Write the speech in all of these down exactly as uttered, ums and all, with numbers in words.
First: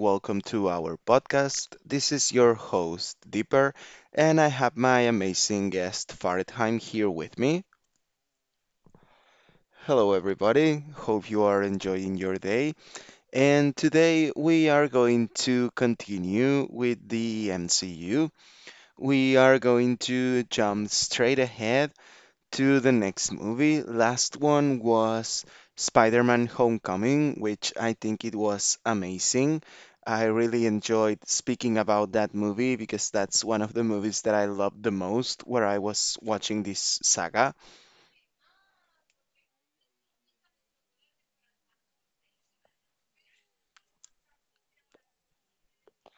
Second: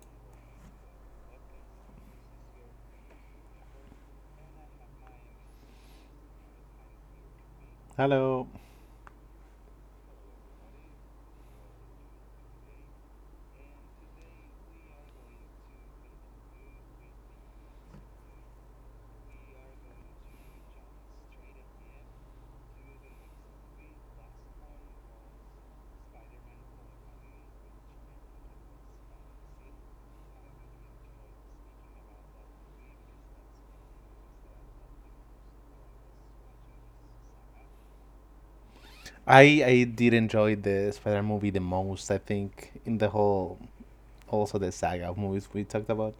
welcome to our podcast. This is your host, Deeper, and I have my amazing guest, Faridheim, here with me. Hello. Hello, everybody. Hope you are enjoying your day. And today we are going to continue with the M C U. We are going to jump straight ahead to the next movie. Last one was Spider-Man Homecoming, which I think it was amazing. I really enjoyed speaking about that movie because that's one of the movies that I loved the most where I was watching this saga. I I did enjoy the Spider movie the most, I think, in the whole also the saga of movies we talked about.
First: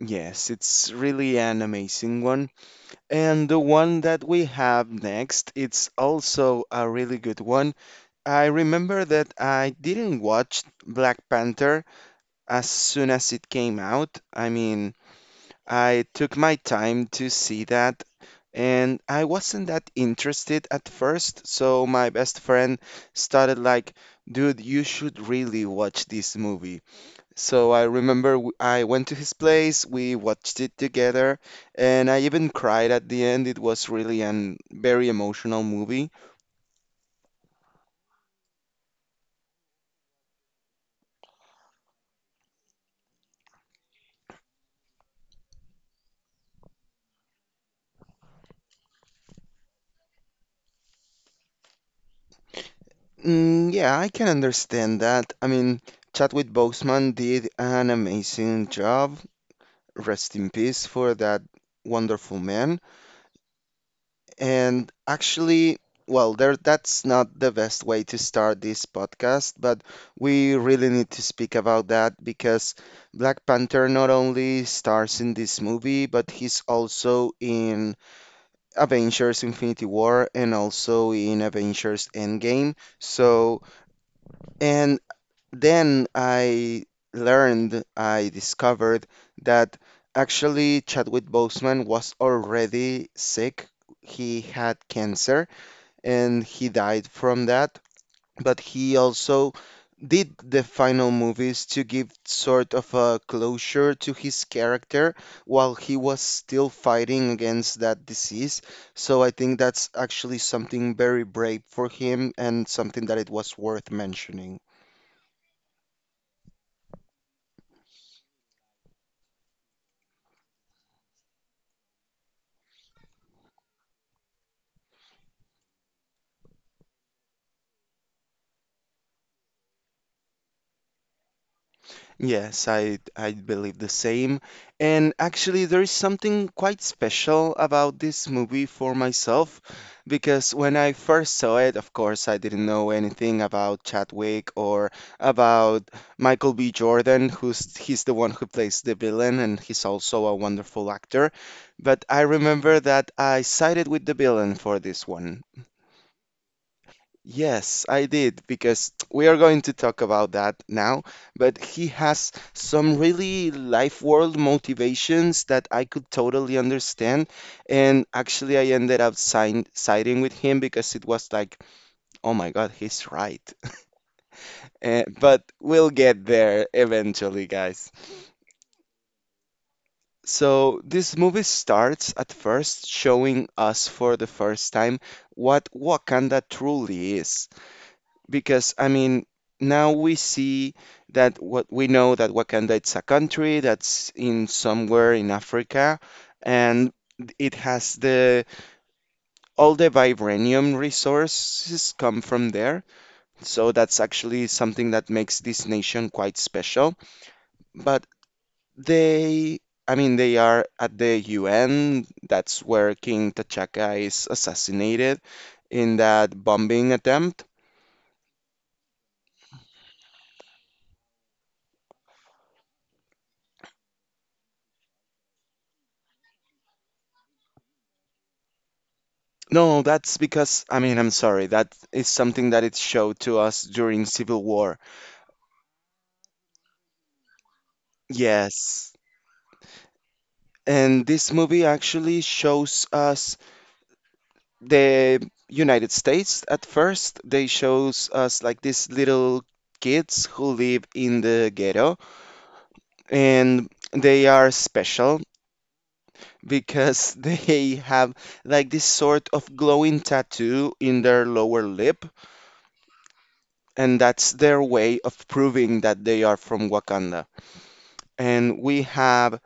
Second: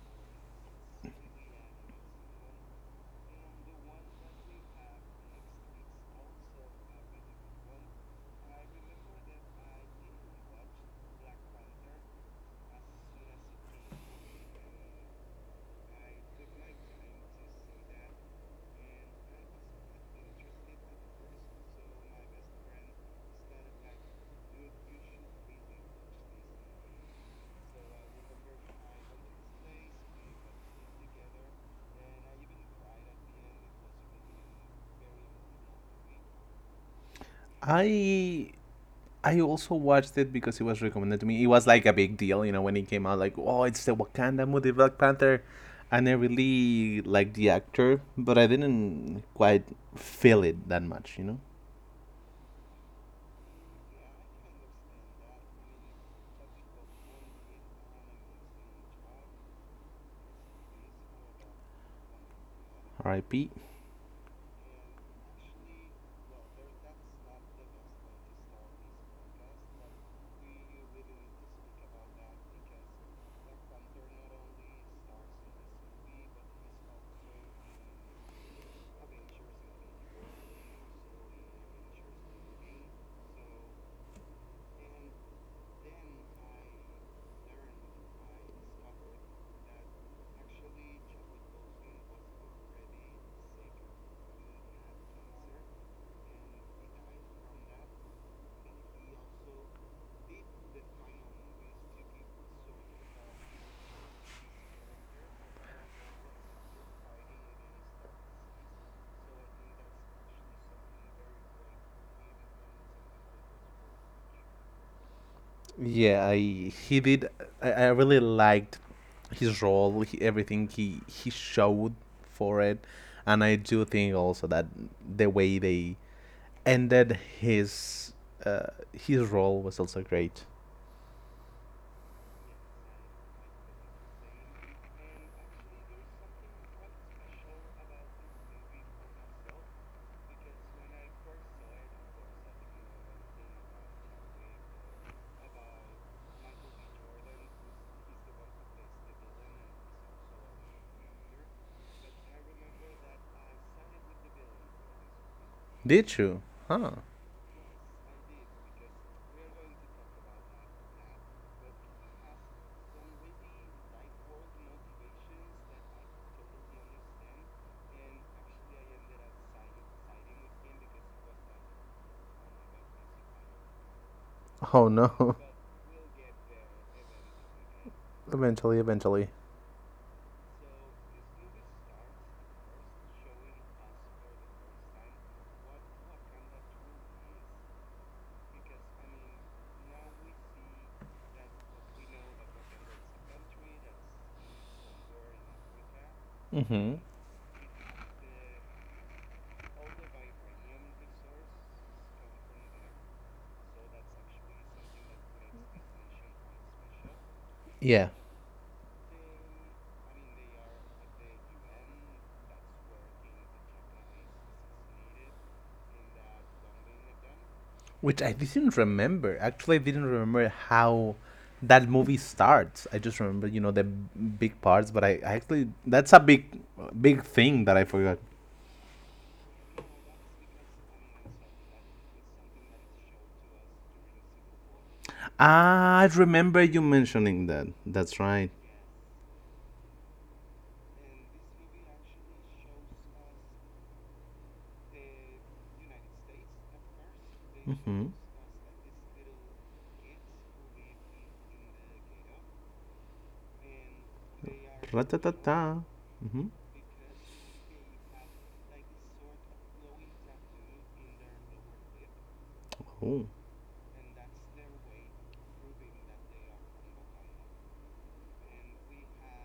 Yes, it's really an amazing one. And the one that we have next, it's also a really good one. I remember that I didn't watch Black Panther as soon as it came out. I mean, I took my time to see that, and I wasn't that interested at first. So my best friend started like, "Dude, you should really watch this movie." So I remember w- I went to his place, we watched it together, and I even cried at the end. It was really an very emotional movie. I I also watched it because it was recommended to me. It was like a big deal, you know, when it came out like, "Oh, it's the Wakanda movie Black Panther." And I really liked the actor, but I didn't quite feel it that much, you know. Mm, yeah, I can understand that. I mean, Chadwick Boseman did an amazing job. Rest in peace for that wonderful man. R I P. And actually, well, there that's not the best way to start this podcast, but we really need to speak about that because Black Panther not only stars in this movie, but he's also in Avengers Infinity War and also in Avengers Endgame. So, and then I learned, I discovered that actually Chadwick Boseman was already sick. He had cancer and he died from that. But he also did the final movies to give sort of a closure to his character while he was still fighting against that disease. So I think that's actually something very brave for him and something that it was worth mentioning. Yeah, I he did. I, I really liked his role, he, everything he he showed for it, and I do think also that the way they ended his uh, his role was also great. Yes, I I believe the same. And actually, there is something quite special about this movie for myself because when I first saw it, of course, I didn't know anything about Chadwick or about Michael B. Jordan, who's he's the one who plays the villain and he's also a wonderful actor. But I remember that I sided with the villain for this one. Did you? Huh. Yes, I did, because we are going to talk about that now. But he has some really life world motivations that I could totally understand. And actually, I ended up sign siding with him because it was like, oh my God, he's right. Oh Eh, no. but we'll get there eventually, guys. eventually, eventually. So, this movie starts at first showing us for the first time what Wakanda truly is, because I mean now we see that what we know that Wakanda, it's a country that's in somewhere in Africa, Mm-hmm. and it has the all the vibranium resources come from there. So that's actually something that makes this nation quite special. Yeah. But they, I mean they are at the U N, that's where King T'Chaka is assassinated in that bombing attempt. Which I didn't remember. Actually, I didn't remember how that movie starts. I just remember, you know, the big parts, but I, I actually that's a big big thing that I forgot. No, that's because, I mean, I'm sorry, that is something that it showed to us during Civil War. I remember you mentioning that. That's right. Yes. And this movie actually shows us the United States at first. They Mm-hmm. shows us like these little kids who live in the ghetto and they are special Ratatata. Mm-hmm. because they have like this sort of glowing tattoo in their lower lip, Oh. and that's their way of proving that they are from Wakanda. And we have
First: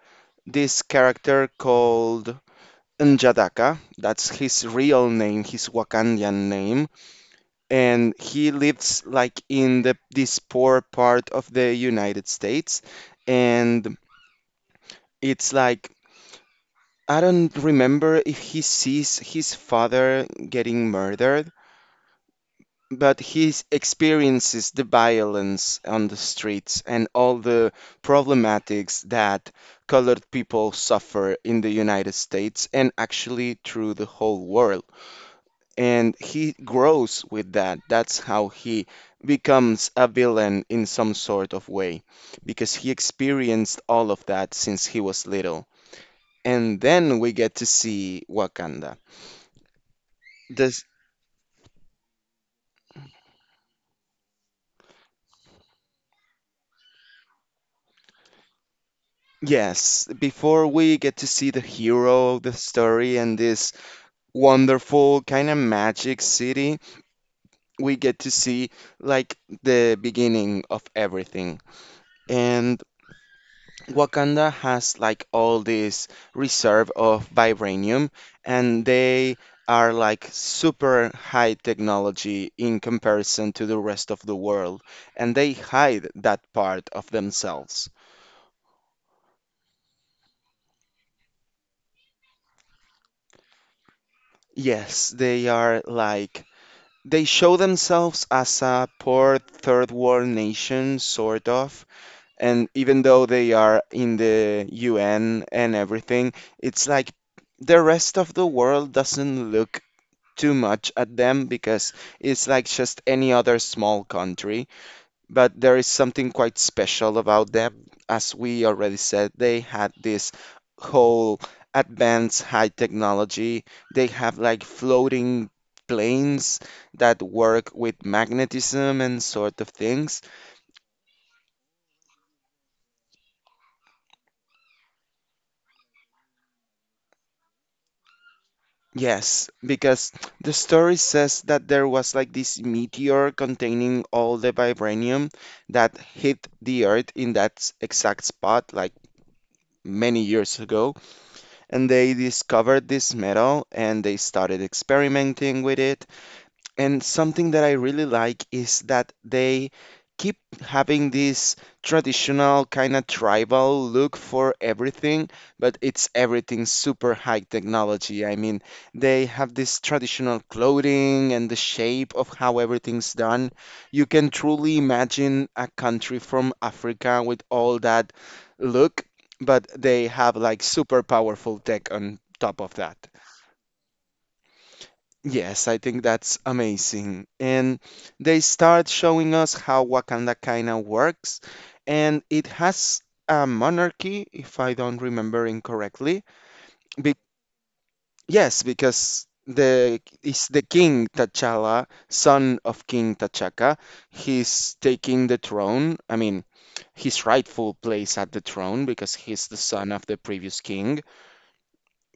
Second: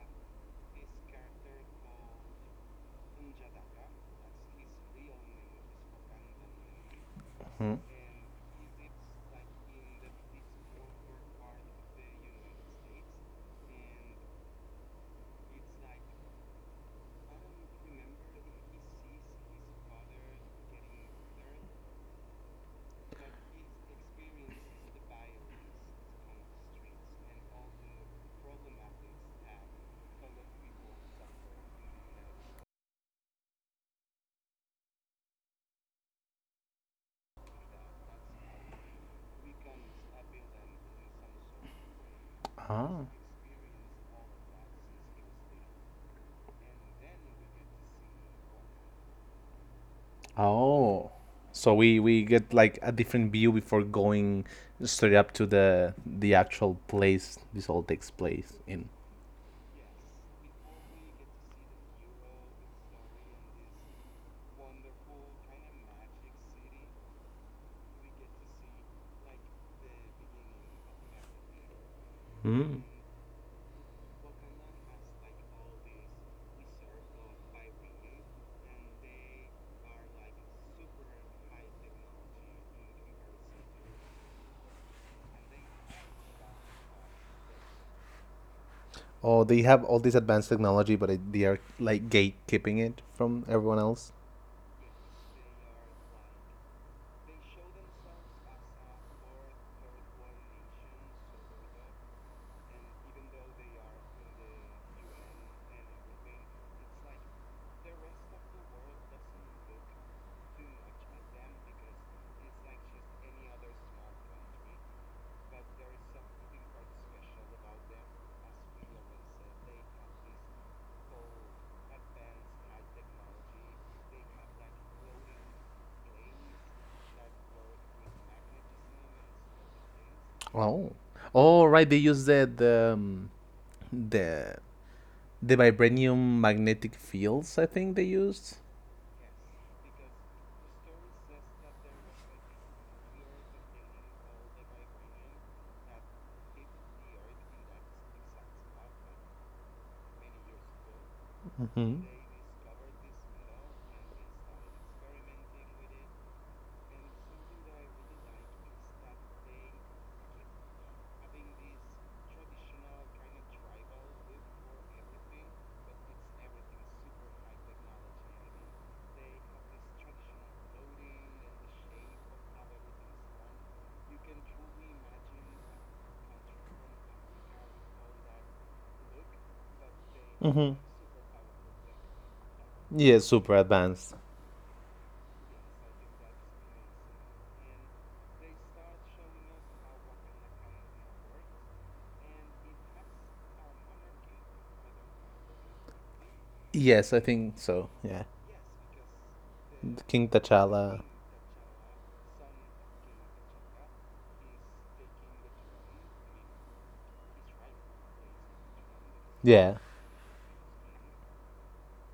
this character called Njadaka. That's his real name, his Wakandian name, Hmm. and he lives like in the this poor part of the United States, and it's like I don't remember if he sees his father getting murdered, but he experiences the violence on the streets and all the problematics that colored people suffer in the United States and actually through the whole world. And he grows with that. That's how he becomes a villain in some sort of way, because he Ah. experienced all of that since he was little. And then we get to see Wakanda. The Oh. So we we get like a different view before going straight up to the the actual place this all takes place in. Yes, before we get to see the hero of the story and this wonderful kind of magic city, we get to see like the beginning of everything. Mm. And Wakanda has like all this reserve of vibranium, and they are like super high technology in comparison to the rest of the world, and they hide that part of themselves. Oh, they have all this advanced technology, but it, they are like gatekeeping it from everyone else. Yes, they are like, they show themselves as a poor third world nation, sort of. And even though they are in the U N and everything, it's like the rest of the world doesn't look too much at them because it's like just any other small country. But there is something quite special about them. As we already said, they had this whole advanced high technology. They have like floating planes that work with magnetism and sort of things. Oh. Oh, right. They use the the um, the the vibranium magnetic fields. I think they used. Yes, because the story says that there was like this meteor containing all the vibranium that hit the Earth in that s- exact spot like many years ago, and Mm-hmm. they discovered this metal and they started experimenting with it, And something really like. and something that I really like is that they keep having this traditional kind of tribal look for everything, but it's everything super high technology. I mean, they have this traditional clothing and the shape of how everything's done. You can truly imagine a country from Africa with all that look, but they have like Mm-hmm. super powerful tech on top of that. Yeah. Yeah, super advanced. Yes, I think that's amazing. And they start showing us how Wakanda kind of works. And it has a monarchy, if I don't remember incorrectly. Yes, Be I think so. Yeah. Yes, because the King it's the T'Challa. King T'Challa, son of King T'Chaka. He's taking the throne. I mean, his rightful place at the throne because he's the Yeah. son of the previous king.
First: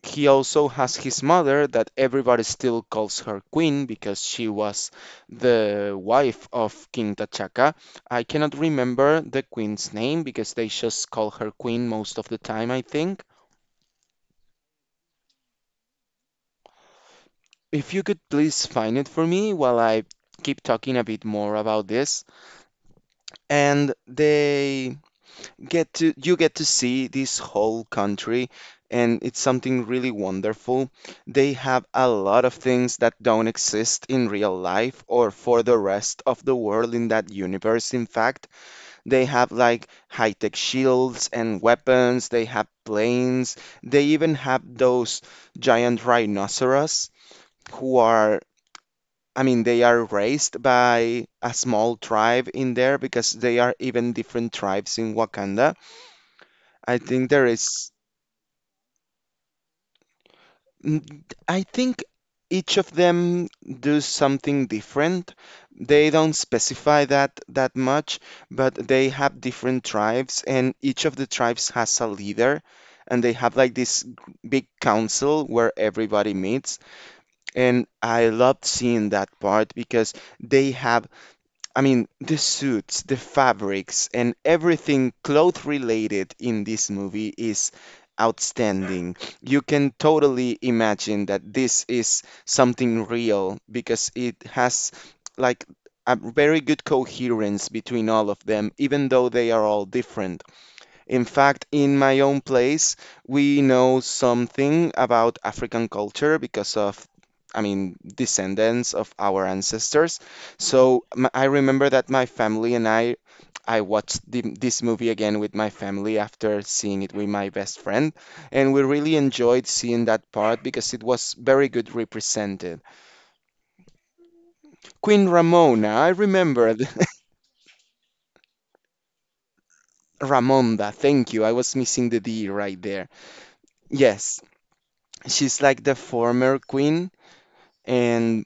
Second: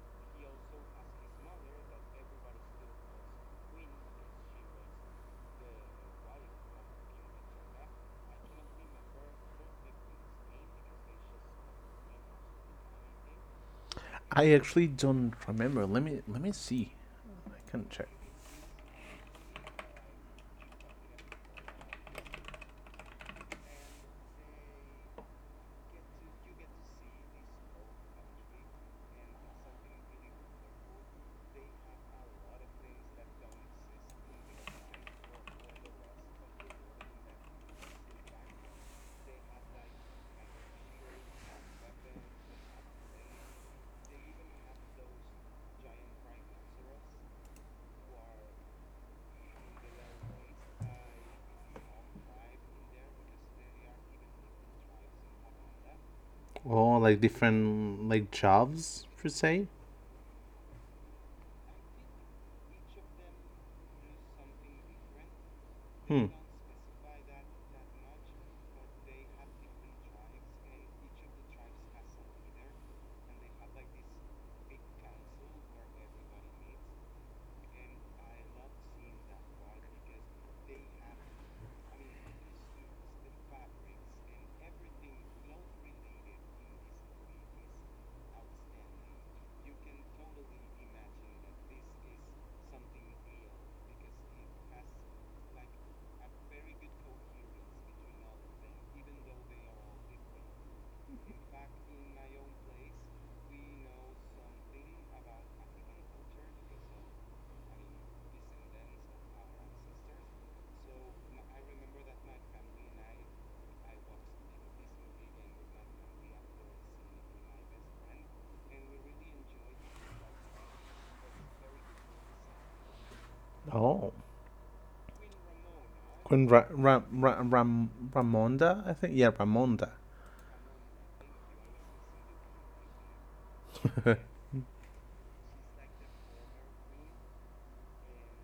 He also has his mother that everybody still calls her queen because she was the wife of King T'Chaka. I cannot remember the queen's name because they just call her queen most of the time, I think. I actually don't remember. Let me let me see. I can If you check. could please find it for me while I keep talking a bit more about this. And they get to you get to see this whole country and it's something really wonderful. They have a lot of things that don't exist in real life or for the rest of the world in that universe. In fact, they have like high-tech shields and weapons, they have planes, they even have those giant rhinoceros who are, I mean, they are raised by a small tribe in there because they are even different tribes in Wakanda. I Oh, like think there is. different like jobs per se. n- I think each of them do something different. They Hmm. don't specify that that much, but they have different tribes, and each of the tribes has a leader, and they have like this g- big council where everybody meets. And I loved seeing that part because they have, I mean, the suits, the fabrics, and everything cloth related in this movie is outstanding. You can totally imagine that this is something real because it has like a very good coherence between all of them, even though they are all different. In fact, in my own place, we know something about African culture because of, I mean, descendants of our ancestors. So m- I remember that my family and I, I watched the, this movie again with my family after seeing it with my best friend, and we really enjoyed seeing that part because it was very good represented. Oh, Queen Ramona, I when Ra- remembered. Ra- Ra- Ram- Ramonda, I think, yeah, Ramonda. Ramonda, thank you. I was missing the D right there. Yes, she's like the former queen, and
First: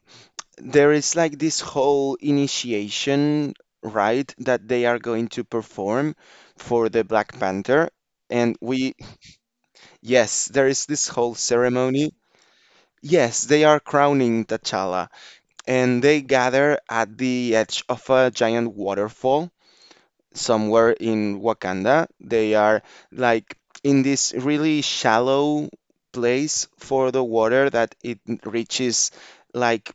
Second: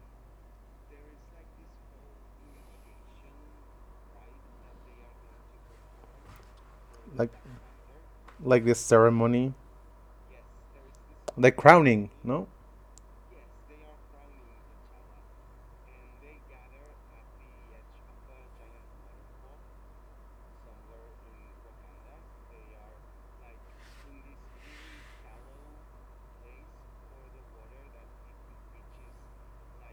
there is like this whole initiation right that they are going to perform for the like Black Panther, and like this we, ceremony, yes there is this whole like crowning, ceremony, no? yes they are crowning T'Challa, and they gather at the edge of a giant waterfall somewhere in Wakanda. They are like in this really shallow place for the water that it reaches like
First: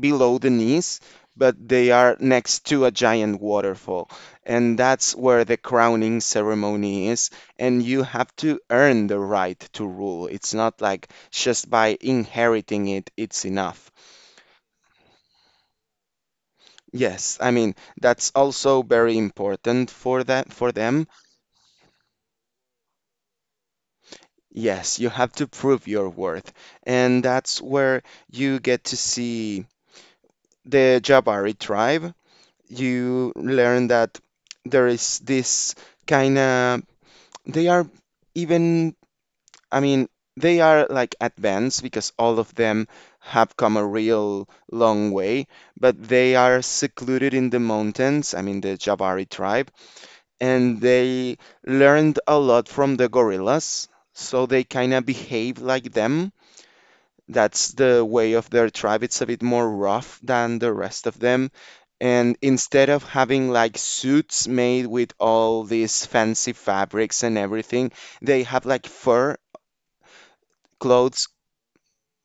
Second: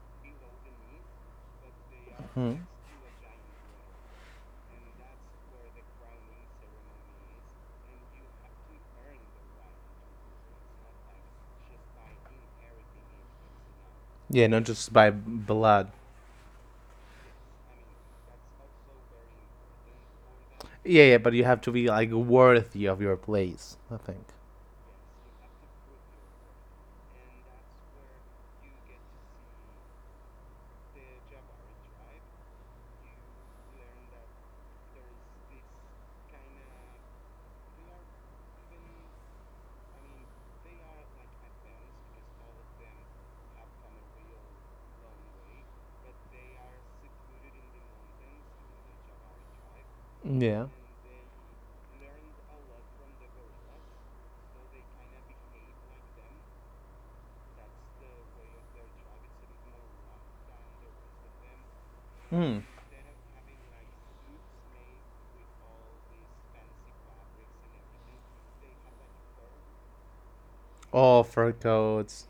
below the knees, but they are Hmm. next to a giant waterfall. And that's where the crowning ceremony is. And you have to earn the right to rule. It's not like just by inheriting it, it's enough. Yeah, not just by blood. Yes, I mean, that's also very important for that for Yeah, them. yeah, but you have to be like worthy of your place, I think. Yes, you have to prove your worth. And that's where you get to see the Jabari tribe. You learn that there is this kind of, they are even, I mean, they are like advanced because all of them have come a real long way, but they are secluded in the mountains, I mean, the Jabari tribe, Yeah. and they learned a lot from the gorillas, so they kind of behave like them. That's the way of their tribe. It's a bit more rough than the rest of them. And Hmm. instead of having like suits made with all these fancy fabrics and everything, they have like fur Oh, clothes. fur coats.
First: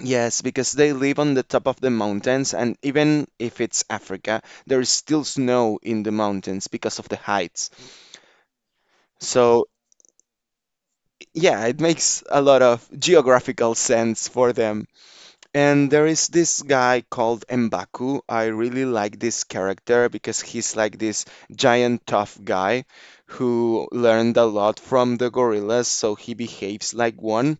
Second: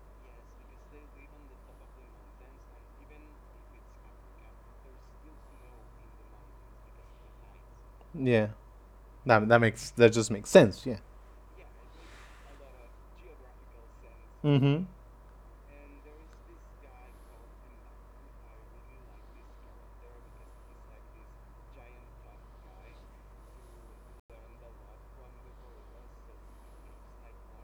Yes, because they live on the top of the mountains, and even if it's Africa, there is still snow in the mountains because of the heights. Yeah. That that So, makes that just makes sense. Yeah. yeah, it makes a lot of geographical sense for Mm-hmm. them. And there is this guy called M'Baku. I really like this character because he's like this giant tough guy who learned a lot from the gorillas, so he behaves like one.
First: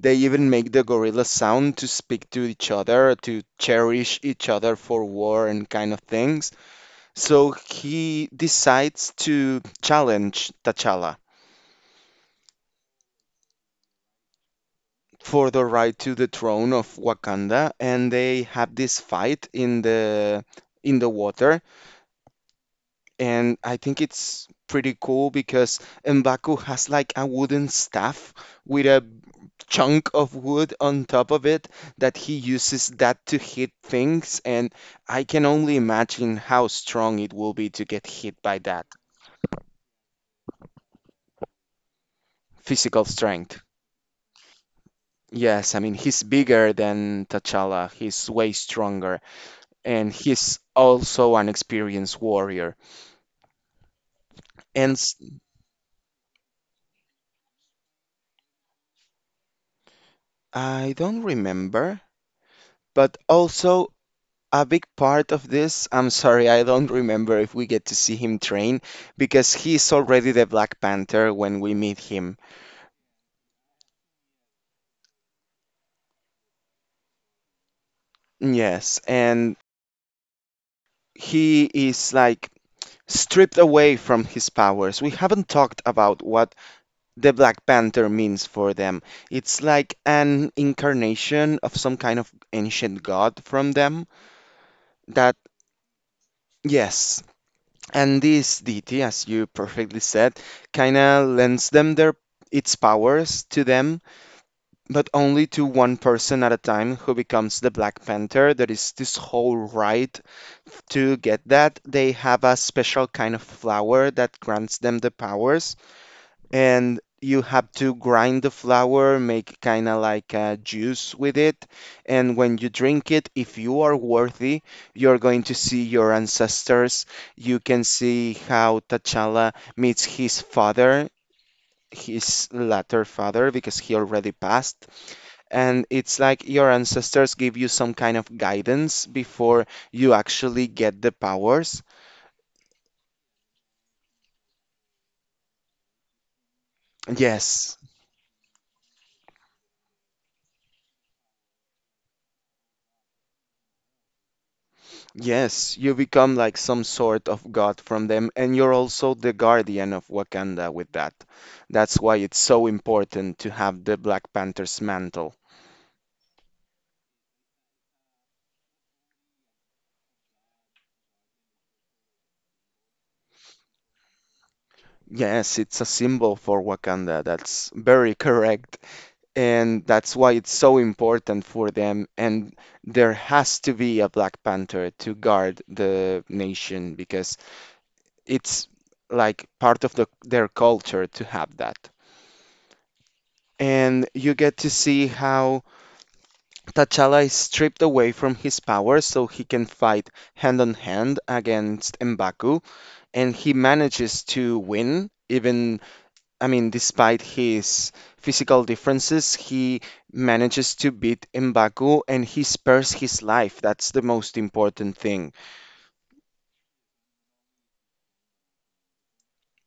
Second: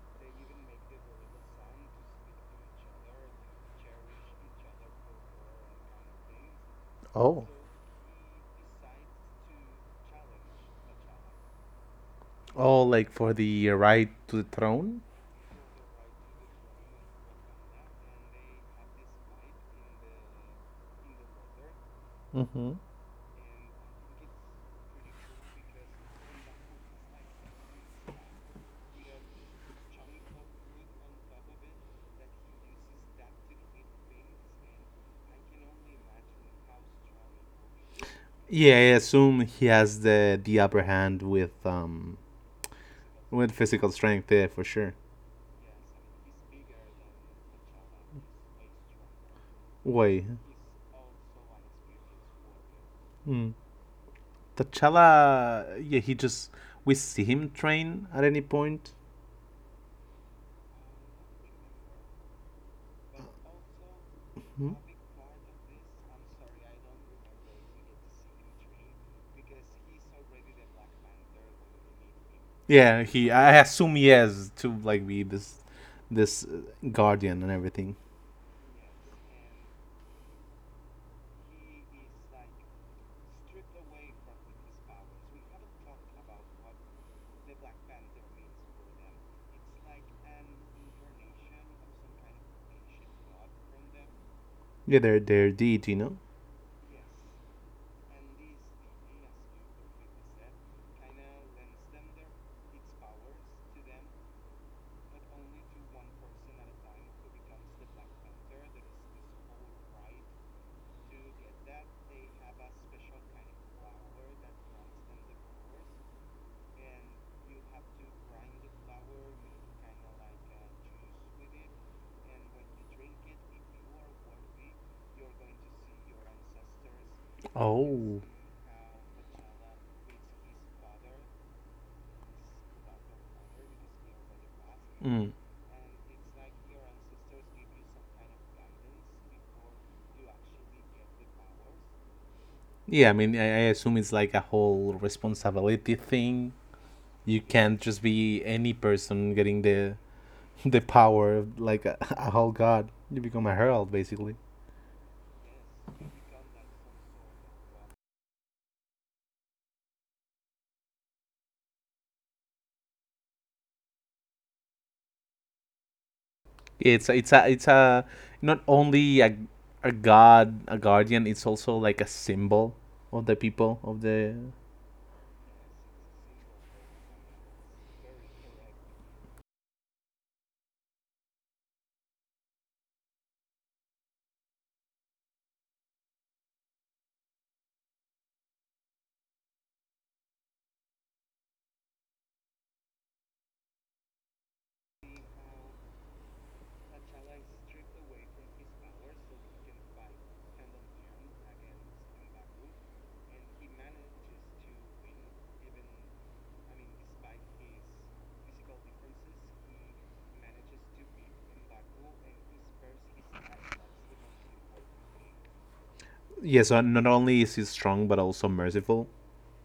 They even make the gorilla sound to speak to each other, to cherish each other for war and kind of things. Oh. So he decides to challenge T'Challa Oh, like for the right to the throne. for the right to the throne of Wakanda, and they have this fight in the in the water, Mm-hmm. and I think it's pretty cool because M'Baku has like a wooden staff with a chunk of wood on top of it that he uses that to hit things, and I can only imagine how strong it will be to get hit by Yeah, I that assume he has the the upper hand with um physical with strength. physical strength. Yeah, for sure. Yes, I mean he's bigger than T'Challa. He's way stronger and Why? he's also an experienced warrior. Hmm. And s- T'Challa, yeah, he just we see him train at any point. I don't remember, but also a Hmm? big part of this, I'm sorry, I don't remember if we get to see him train because he's already the Black Panther when we meet him. Yeah, he. I assume he has to like be this, this uh, guardian and everything. Yes, and he is like stripped away from his powers. We haven't talked about what the Black Panther means for them. It's like an incarnation of some kind of ancient god from them Yeah, they're that. they're deity, you know. Yes, and this deity, as you perfectly said, kinda lends them their its powers to them, but only to one person at a time who becomes the Black Panther. There is this whole right to get that. They have a special kind of flower that grants them the powers and you have to grind the flour, make kind of like a juice with it. And when you drink it, if you are worthy, you're going to see your ancestors. You can Oh. see how T'Challa meets his father, his latter father, because he already passed. Mm. And it's like your ancestors give you some kind of guidance before you actually get the powers. Yeah, I mean, I, I assume it's like a whole responsibility thing. You Yes. can't just be any person getting the the power of like a, a whole god. You become a herald, basically. Yes, you become like some sort of god from them, and you're also the guardian of Wakanda with that. That's why it's so important to have the Black Panther's mantle. It's a, it's a it's a not only a a god a guardian. It's also like a symbol of the people of the. Yes, it's a symbol for Wakanda. That's very correct. And that's why it's so important for them. And there has to be a Black Panther to guard the nation because it's like part of the, their culture to have that. And you get to see how T'Challa is stripped away from his powers so he can fight hand on hand against M'Baku, and he manages to win. Even, I mean, despite his physical differences, he manages to beat M'Baku and he spares his life. That's the most important thing. Yeah, so not only is he strong but also merciful.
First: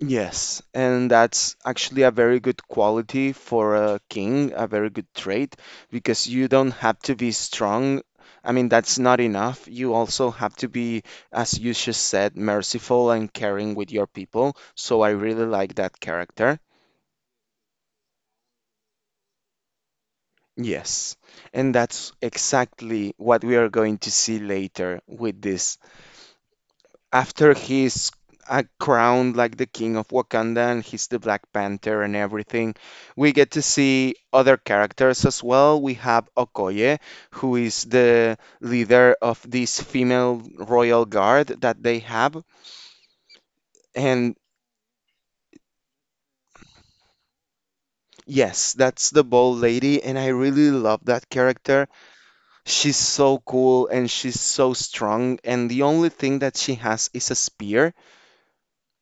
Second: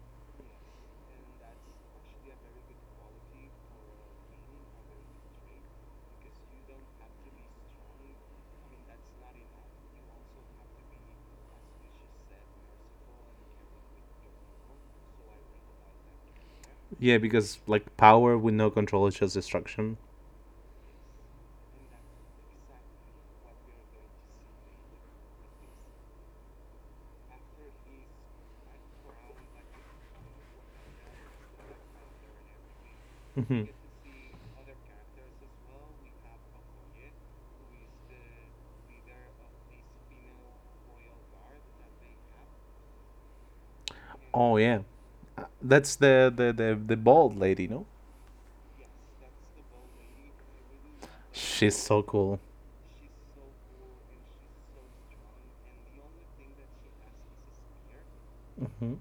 Yes, and that's actually a very good quality for a king, a very good trait, because you don't have to be strong. I mean, that's not enough. You also have to be, as you just said, merciful and caring with your people. So I really like that character. Yeah, because like power with no control is just destruction. Yes, and that's exactly what we are going to see later with this after he's uh, crowned like the king of Wakanda and he's the Black Panther and everything, we get to Mhm. see other characters as well. We have Okoye, who is the leader of this female royal guard that they have. And Oh yeah, Uh, that's the the the, the bald lady, no? yes, that's the bald lady, and I really love that She's character. so cool. She's so cool and she's so strong, and the only thing that she has is a spear. Hmm.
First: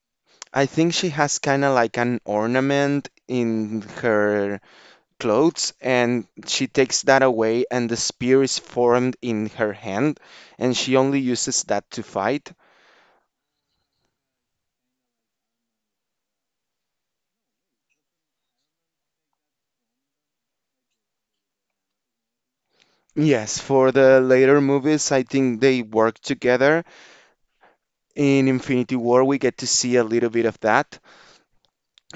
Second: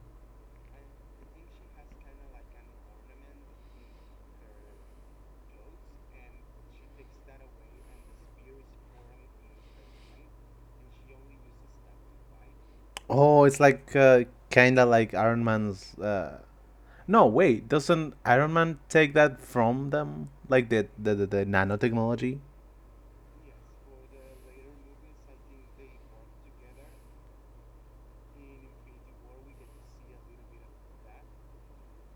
I think she has kind of like an ornament in her clothes and she takes that away and the spear is formed in her hand and she only uses that to fight. Oh, it's like uh, kinda like Iron Man's. Uh... No, wait, doesn't Iron Man take that from them? Like the the the, the, nanotechnology? Yes, for the later movies, I think they work together. In Infinity War, we get to see a little bit of that,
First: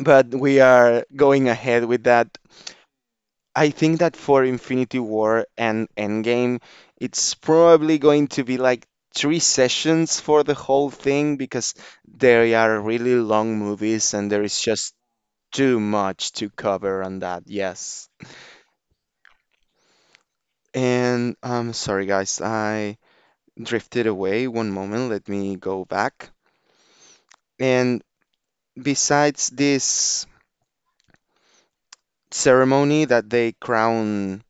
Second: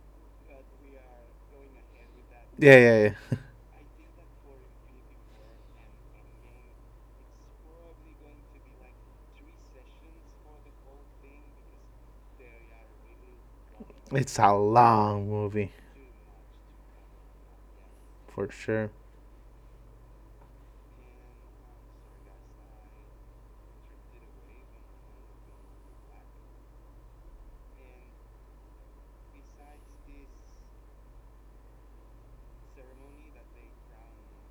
but we are going ahead with that. Yeah, yeah, yeah. I think that for Infinity War and Endgame, it's probably going to be like three sessions for the whole thing because they are really long movies and It's there a is just long movie too much to cover on that, yes. for sure. And I'm sorry, guys, I drifted away. One moment, let me go back. And besides this ceremony that they crown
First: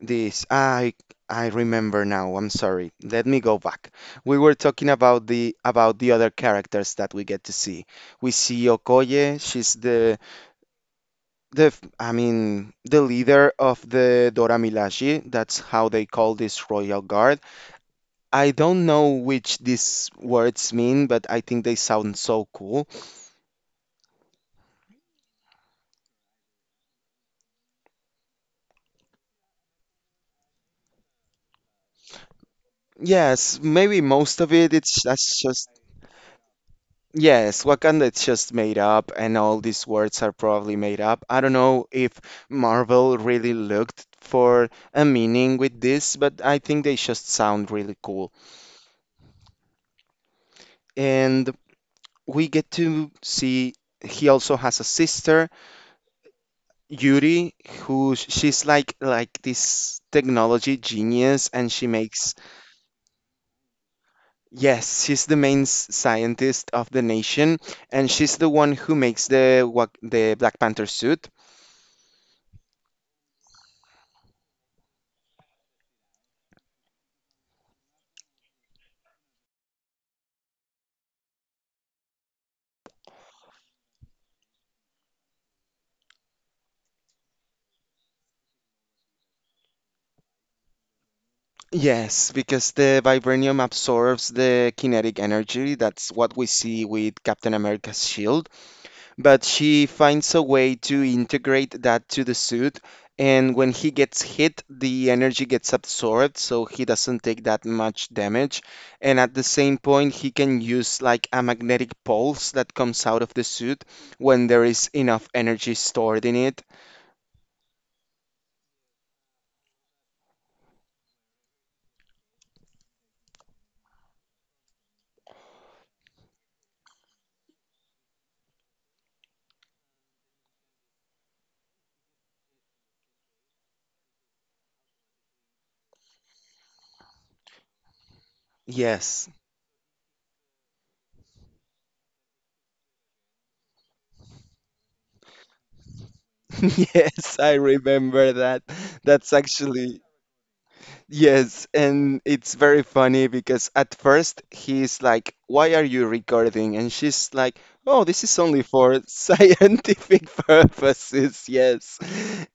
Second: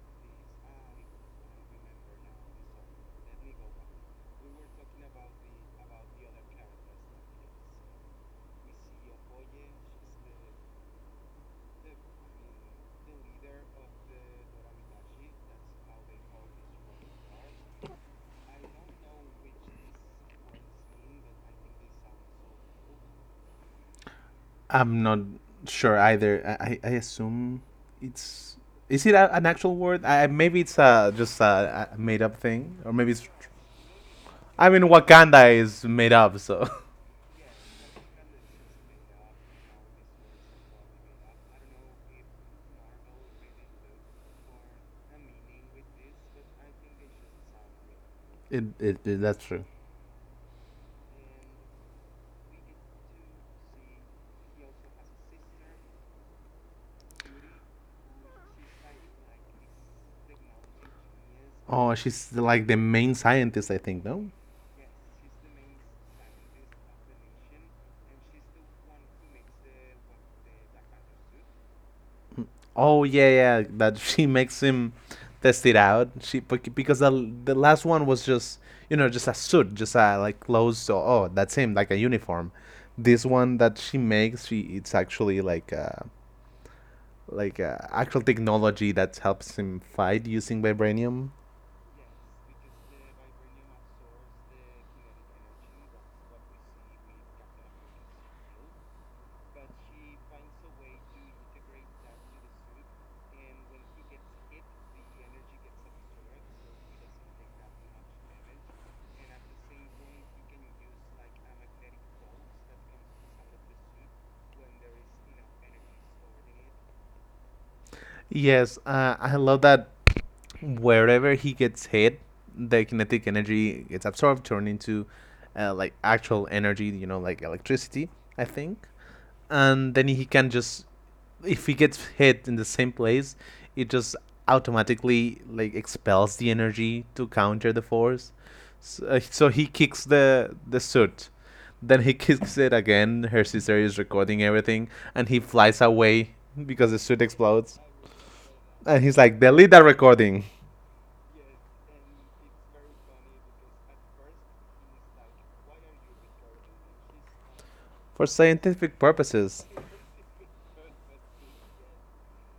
this, I I remember now. I'm sorry. Let me go back. We were talking about the about the other characters that we get to see. We see Okoye. She's the the I mean the leader of the Dora Milaje. That's how they call this royal guard. I don't know which these words mean, but I think they sound so cool. I'm not sure either. I, I I assume it's is it a, an actual word? I, maybe it's uh just a, a made up thing, or maybe it's. Yes, maybe most of I it, mean, it's that's Wakanda just, is made up, so. yes, Wakanda it's just made up, and all these words are probably made up. I don't know if Marvel really looked for a meaning with this, but I think they just sound really cool. It, it, it- that's true. And we get to see he also has a sister, Yuri, who she's like like this technology genius, and she Oh, makes. she's like the main scientist, I think. No. Yes, she's the main s- scientist of the nation, and she's the one who makes the wa- the Black Panther suit. Mm. Oh yeah, yeah. That She makes him test it out. She bec- because the the last one was just, you know, just a suit, just a like clothes. So, oh, that's him, like a uniform. This one that she makes, she it's actually like uh like uh, actual technology that helps him fight using vibranium. Yes, because the vibranium absorbs the kinetic energy. That's what we see with Captain America's shield. But she finds a way to integrate that to the suit, and when he gets hit, the energy gets absorbed, so he doesn't take that much damage. And at the same point, he can use like a magnetic pulse that comes out of the suit when there is enough energy stored in it. Yes, uh, I love that wherever he gets hit, the kinetic energy gets absorbed, turned into uh, like actual energy, you know, like electricity, I think. And then he can just, if he gets hit in the same place, it just automatically like expels the energy to counter the force. So, uh, Yes, so he kicks the the suit, then he kicks it again. Her sister is recording everything, and he flies away because the suit yes, I explodes. remember that. And he's That's like, delete that actually, recording yes, and it's very funny because at first he's like, "Why are you recording?" And she's like, "Oh, for this is only scientific for purposes. scientific purposes." Yes,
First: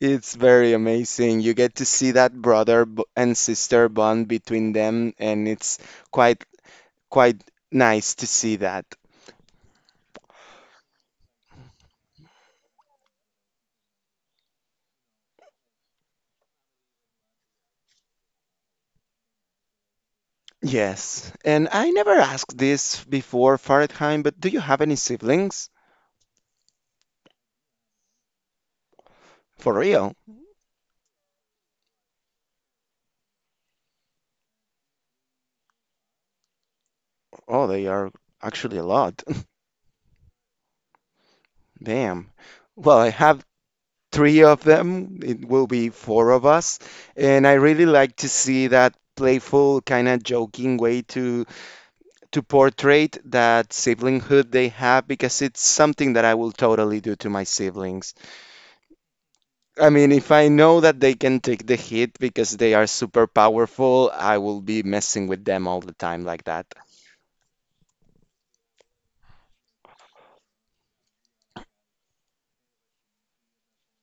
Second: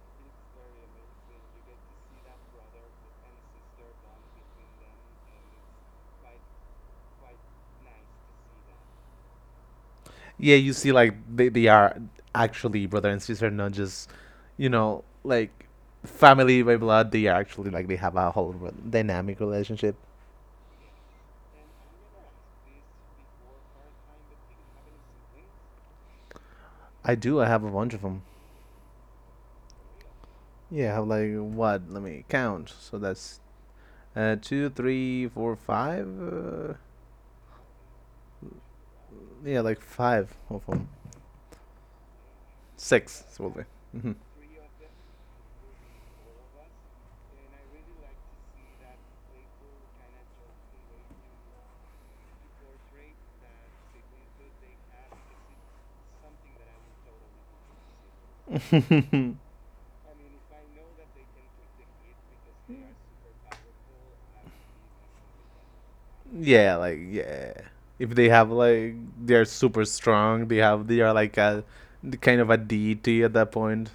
it's very amazing. You get to see that brother b- and sister bond between them, and it's quite quite nice to see that. Yeah, you see, like they, they are actually brother and sister, not just, you know, like family by blood. They are actually like they have a whole re- dynamic relationship. Yes, and I never asked this before, Fahrenheit, but do you have any siblings? I do. I have a bunch of them. For real? Yeah, like what? Let me count. So that's uh, two, three, four, five. Uh, Oh, they are actually a lot. yeah, like five of them. Damn. Well, I Six, have probably. Mhm. three of them. It will be four of us. And I really like to see that playful, kind of joking way to to portray that siblinghood they have because it's something that I will totally do to my siblings. Totally. Mhm. I mean, if I know that they can take the hit because they are super powerful, I will be messing with them all the time like that. Yeah, like yeah. If they have like they're super strong, they have they are like a kind of a deity at that point.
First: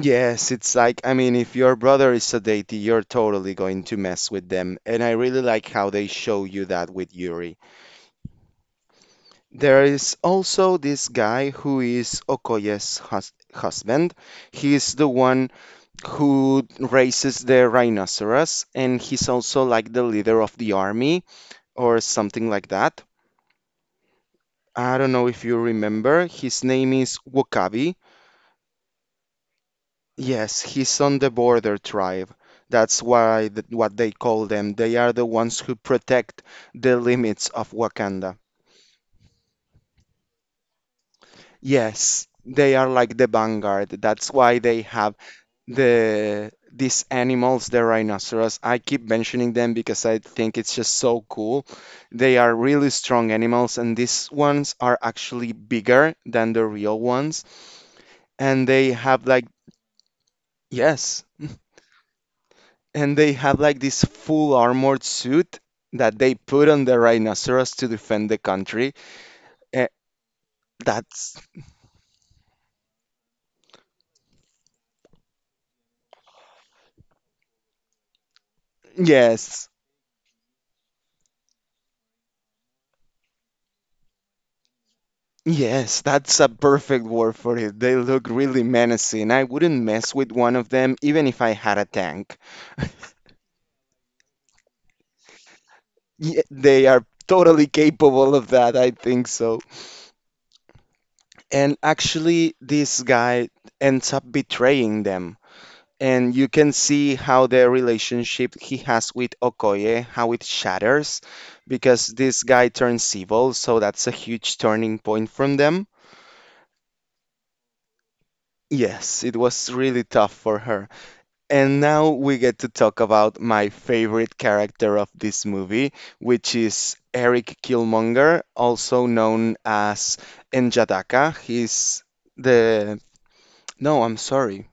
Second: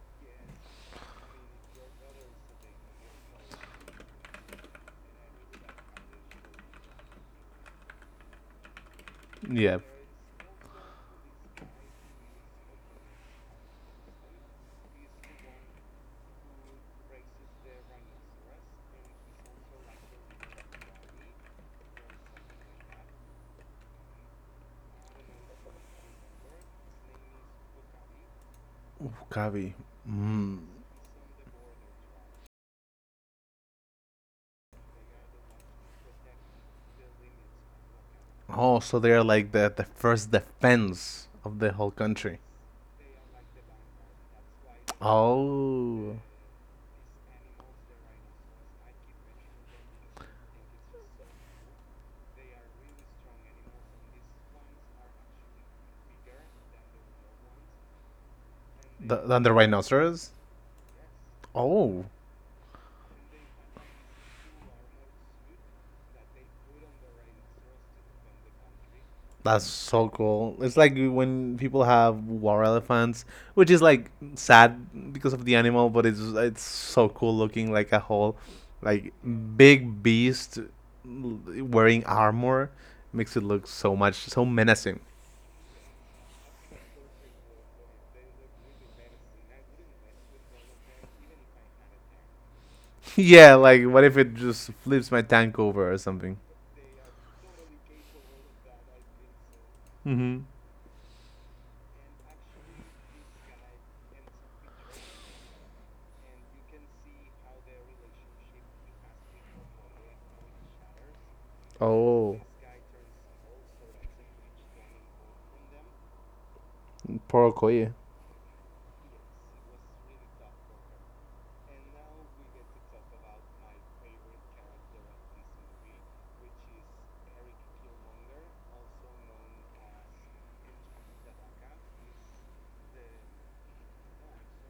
Yes, it's like, I mean, if your brother is a deity, you're totally going to mess with them. And I really like how they show you that with Yuri. Yeah. There is also this guy who is Okoye's hus husband. He's the one who raises the rhinoceros, and he's also like the leader of the army or something like that. I don't know if you remember. His name is Wakabi. Ooh, Kavi. Mm. Yes, he's on the border tribe. That's why th what they call them. They are the ones who protect the limits of Wakanda. Oh, so they are like the the first defense of the whole Yes, country. they are like the vanguard. That's why they have Oh, the these animals, the rhinoceros. I keep mentioning them because I think it's just so cool. They are really strong animals, and these ones are actually bigger than the real ones. And they the, have like, than the rhinoceros. yes. Oh. And they have like this full armored suit that they put on the rhinoceros to defend the country. That's Eh, so cool. It's like that's when people have war elephants, which is like sad because of the animal, but it's it's so cool looking like a whole like yes, big beast wearing armor makes it look so much so menacing. yes, that's a perfect word for it. They look really menacing. I wouldn't mess with one of them even if I had a tank. Yeah, like what if it just flips my tank over or something? Ye- they are totally capable of that, I think so. Mm-hmm. And actually, this guy ends up betraying them and you can see how the relationship he has with Okoye, how it shatters because this Oh, guy turns evil, so that's a huge turning point from them. poor Okoye. Yes, it was really tough for her. And now we get to talk about my favorite character of this movie, which is Eric Killmonger, also known as N'Jataka. He's the. No, I'm sorry.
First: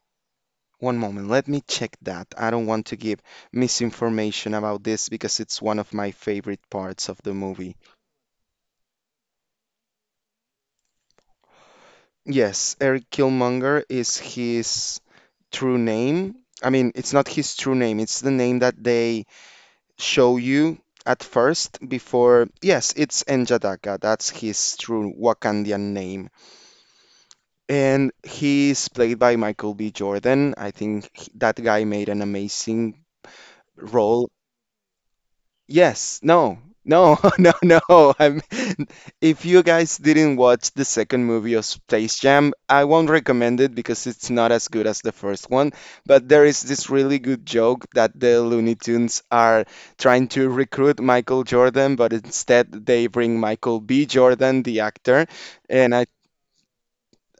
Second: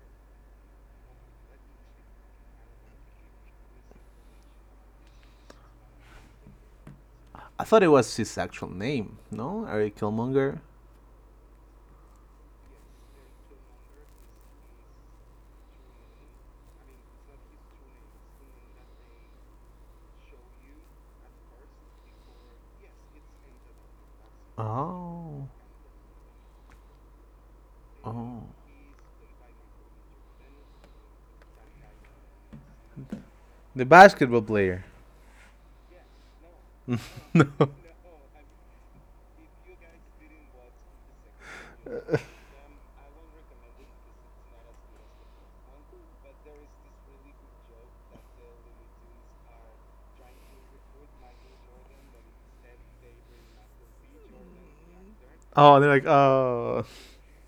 One moment, let me check that. I don't want to give misinformation about this because it's one of my favorite parts of the I movie. thought it was his actual name, no? Eric Killmonger. Yes, Eric Killmonger is his true name. I mean, it's not his true name, it's the name that they show you at first before. Yes, it's N'Jadaka. That's his true Oh. Wakandian name. And Oh. he's played by Michael B. Jordan. I think he- that guy made an amazing The role. basketball player. Yes, no, no, No. no, no. I'm, if you guys didn't watch the second movie of Space Jam, I won't recommend it because it's not as good as the first one. But there is this really good joke that the Looney Tunes are trying to recruit Michael Jordan, but instead they bring Michael B. Jordan, the actor. Oh, they're And I, like, oh.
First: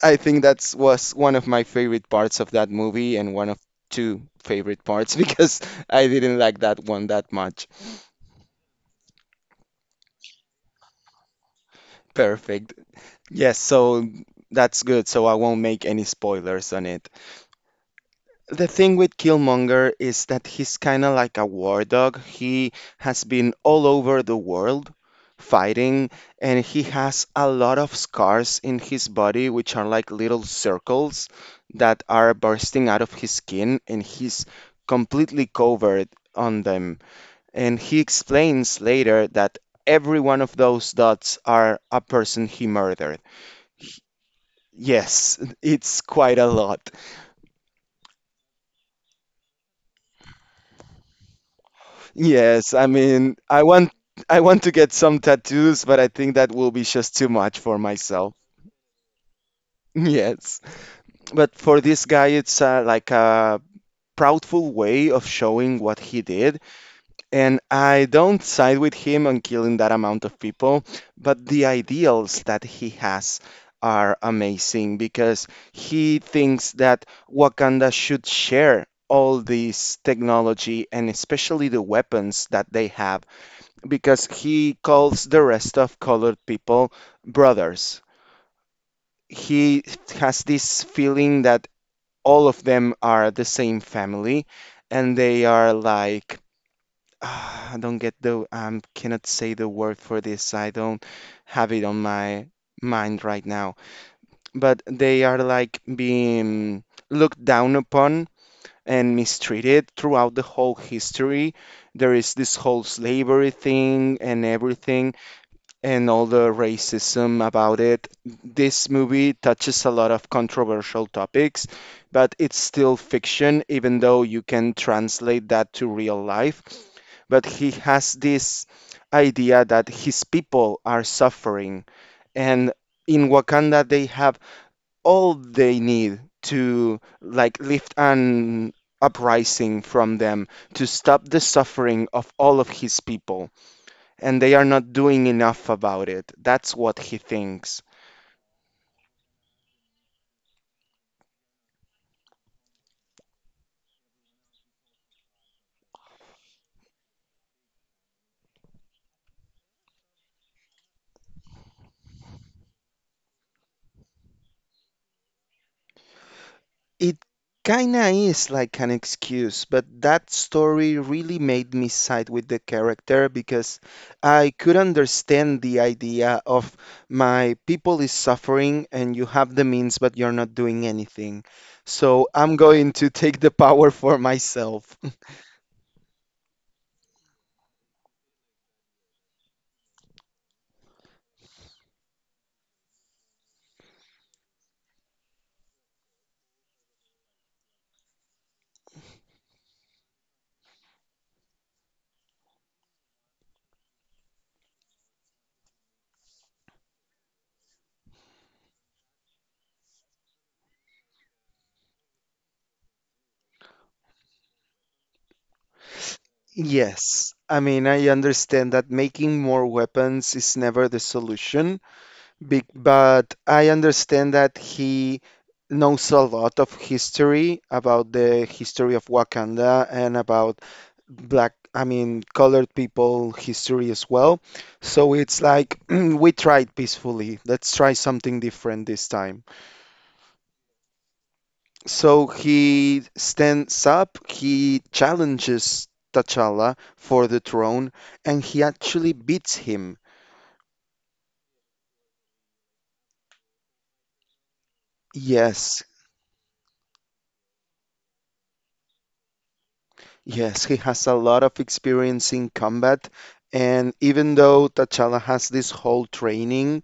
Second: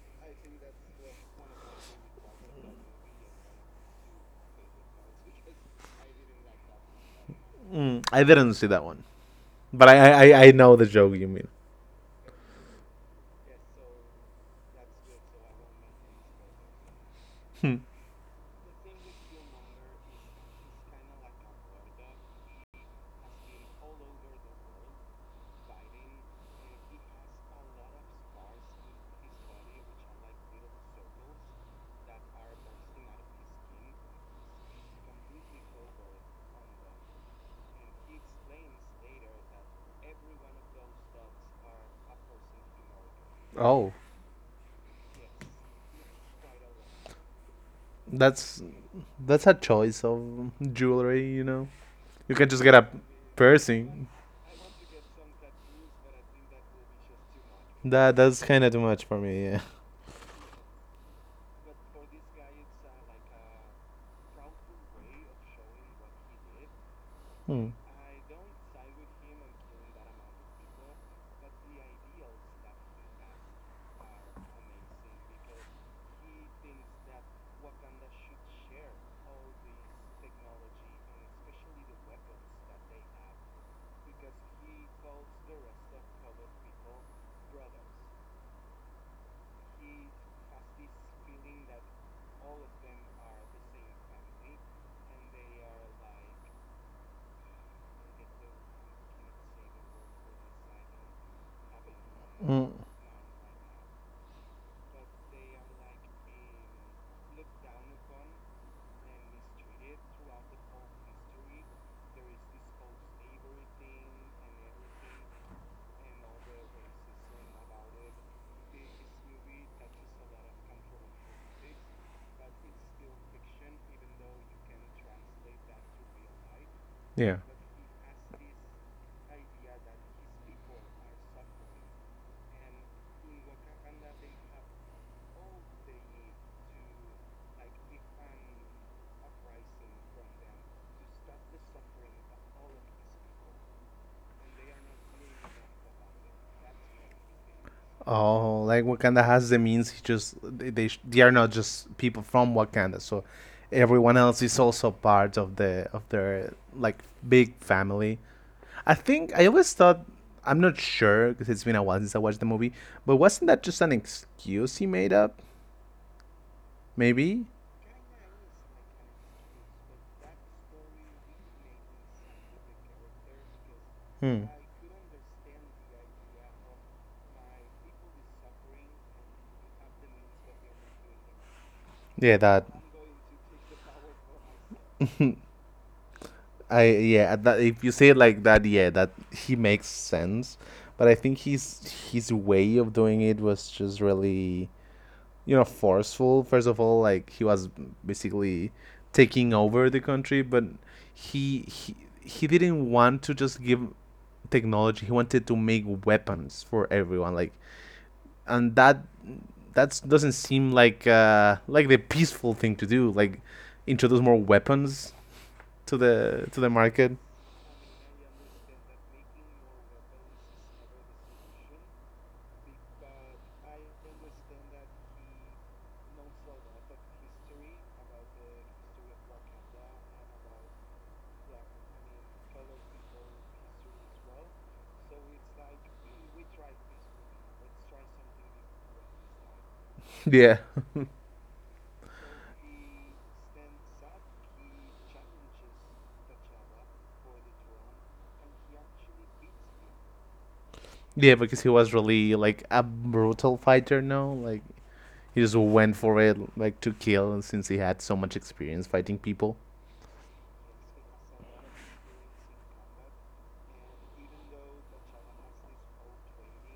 I think that's was one of my favorite parts of that movie and one of two favorite parts because I didn't like that one that much. Mm, I didn't see that one. But I, I, I know the joke you mean. Perfect. Yes, so that's good. So I won't make any spoilers on it. Hmm. The thing with Killmonger is that he's kind of like a war dog. He has been all over the world fighting, and he has a lot of scars in his body, which are like little circles that are bursting out of his skin, and he's completely covered on them. And he explains later that every one of those dots are a person he murdered. Oh, Yes, it's quite a lot. that's that's a choice of jewelry, you know. You can just get Yes, a I mean, I want piercing. I want to get some tattoos, but I think that will be just too much for That that's myself. kind of too much for me. Yeah. Yes. But for this guy, it's uh, like a proudful way of showing what he did. Hmm. And I I. don't side with him on killing that amount of people, but the ideals that he has are amazing because he thinks that Wakanda should share all this technology and especially the weapons that they have because he calls the rest of colored people brothers. He has this feeling that all of them are the same family and they are like, Ah, I don't get the, um cannot say the word for this. I don't have it on my Mm. Right. mind right now. But they are like being looked down upon and mistreated throughout the whole history. There is this whole slavery thing and everything and all the racism about it. This movie touches a lot of controversial topics, but it's still fiction, even though you can translate that to real life. Yeah. But he has this idea that his people are suffering, and in Wakanda, they have all they need to like lift an uprising from them to stop the suffering of all of his people, and they are not doing enough about it. That's what he thinks. Oh, like Wakanda has the means. He just they they, sh- they are not just people from Wakanda. So everyone else is also part of the of their like big family. I think I always thought, I'm not sure because it's been a while since I watched the movie. But wasn't that just an excuse he made up? It Maybe. kinda is like an excuse, but that story really made me side with the character because Hmm. I could understand the idea of my people is suffering and you have the means, but you're not doing anything. So Yeah, I'm that. going to take the power for myself. I yeah. uh, That if you say it like that, yeah, that he makes sense. But I think his his way of doing it was just really, you know, forceful first of all, like he was basically taking over the country, but he he, he didn't want to just give technology, he wanted to make weapons for everyone, like, and that that doesn't seem like uh like the peaceful thing to do, like introduce more weapons to the to the market. Yes, I mean, I understand that making more weapons is never the solution. Be- but I understand that he knows a lot of history about the history of Wakanda and about black, I mean, colored people history as well. So it's like, we tried peacefully. Let's try something different this time. Yeah. So he stands up, he challenges T'Challa for the throne, and he actually beats him. Yeah, because he was really like a brutal fighter, no, like he just Yes. went for it like to kill since he had so much experience fighting people. Yes, he has a lot of experience in combat. And even though T'Challa has this whole training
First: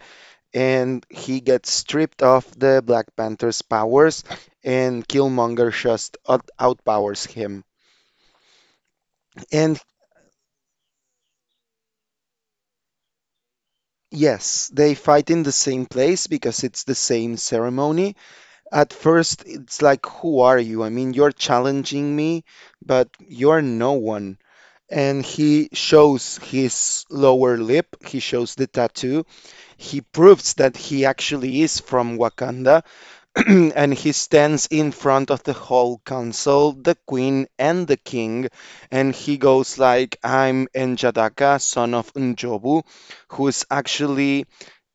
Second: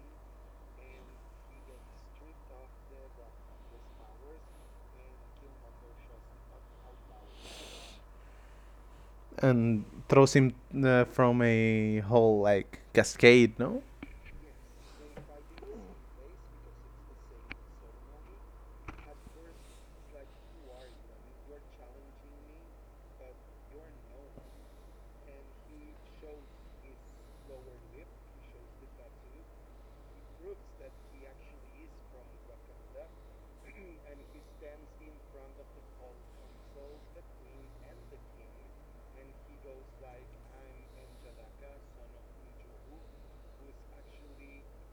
and he gets stripped of the Black Panther's powers, and Killmonger just out- outpowers him. And And throws him uh, from a whole like cascade, no? yes, they fight in the same place because it's the same ceremony. At first, it's like, who are you? I mean, you're challenging me, but you're no one. And he shows his lower lip, he shows the tattoo, he proves that he actually is from Wakanda. And he stands in front of the whole council, the queen and the king, and he goes like, "I'm Enjadaka, son of Njobu," who's actually,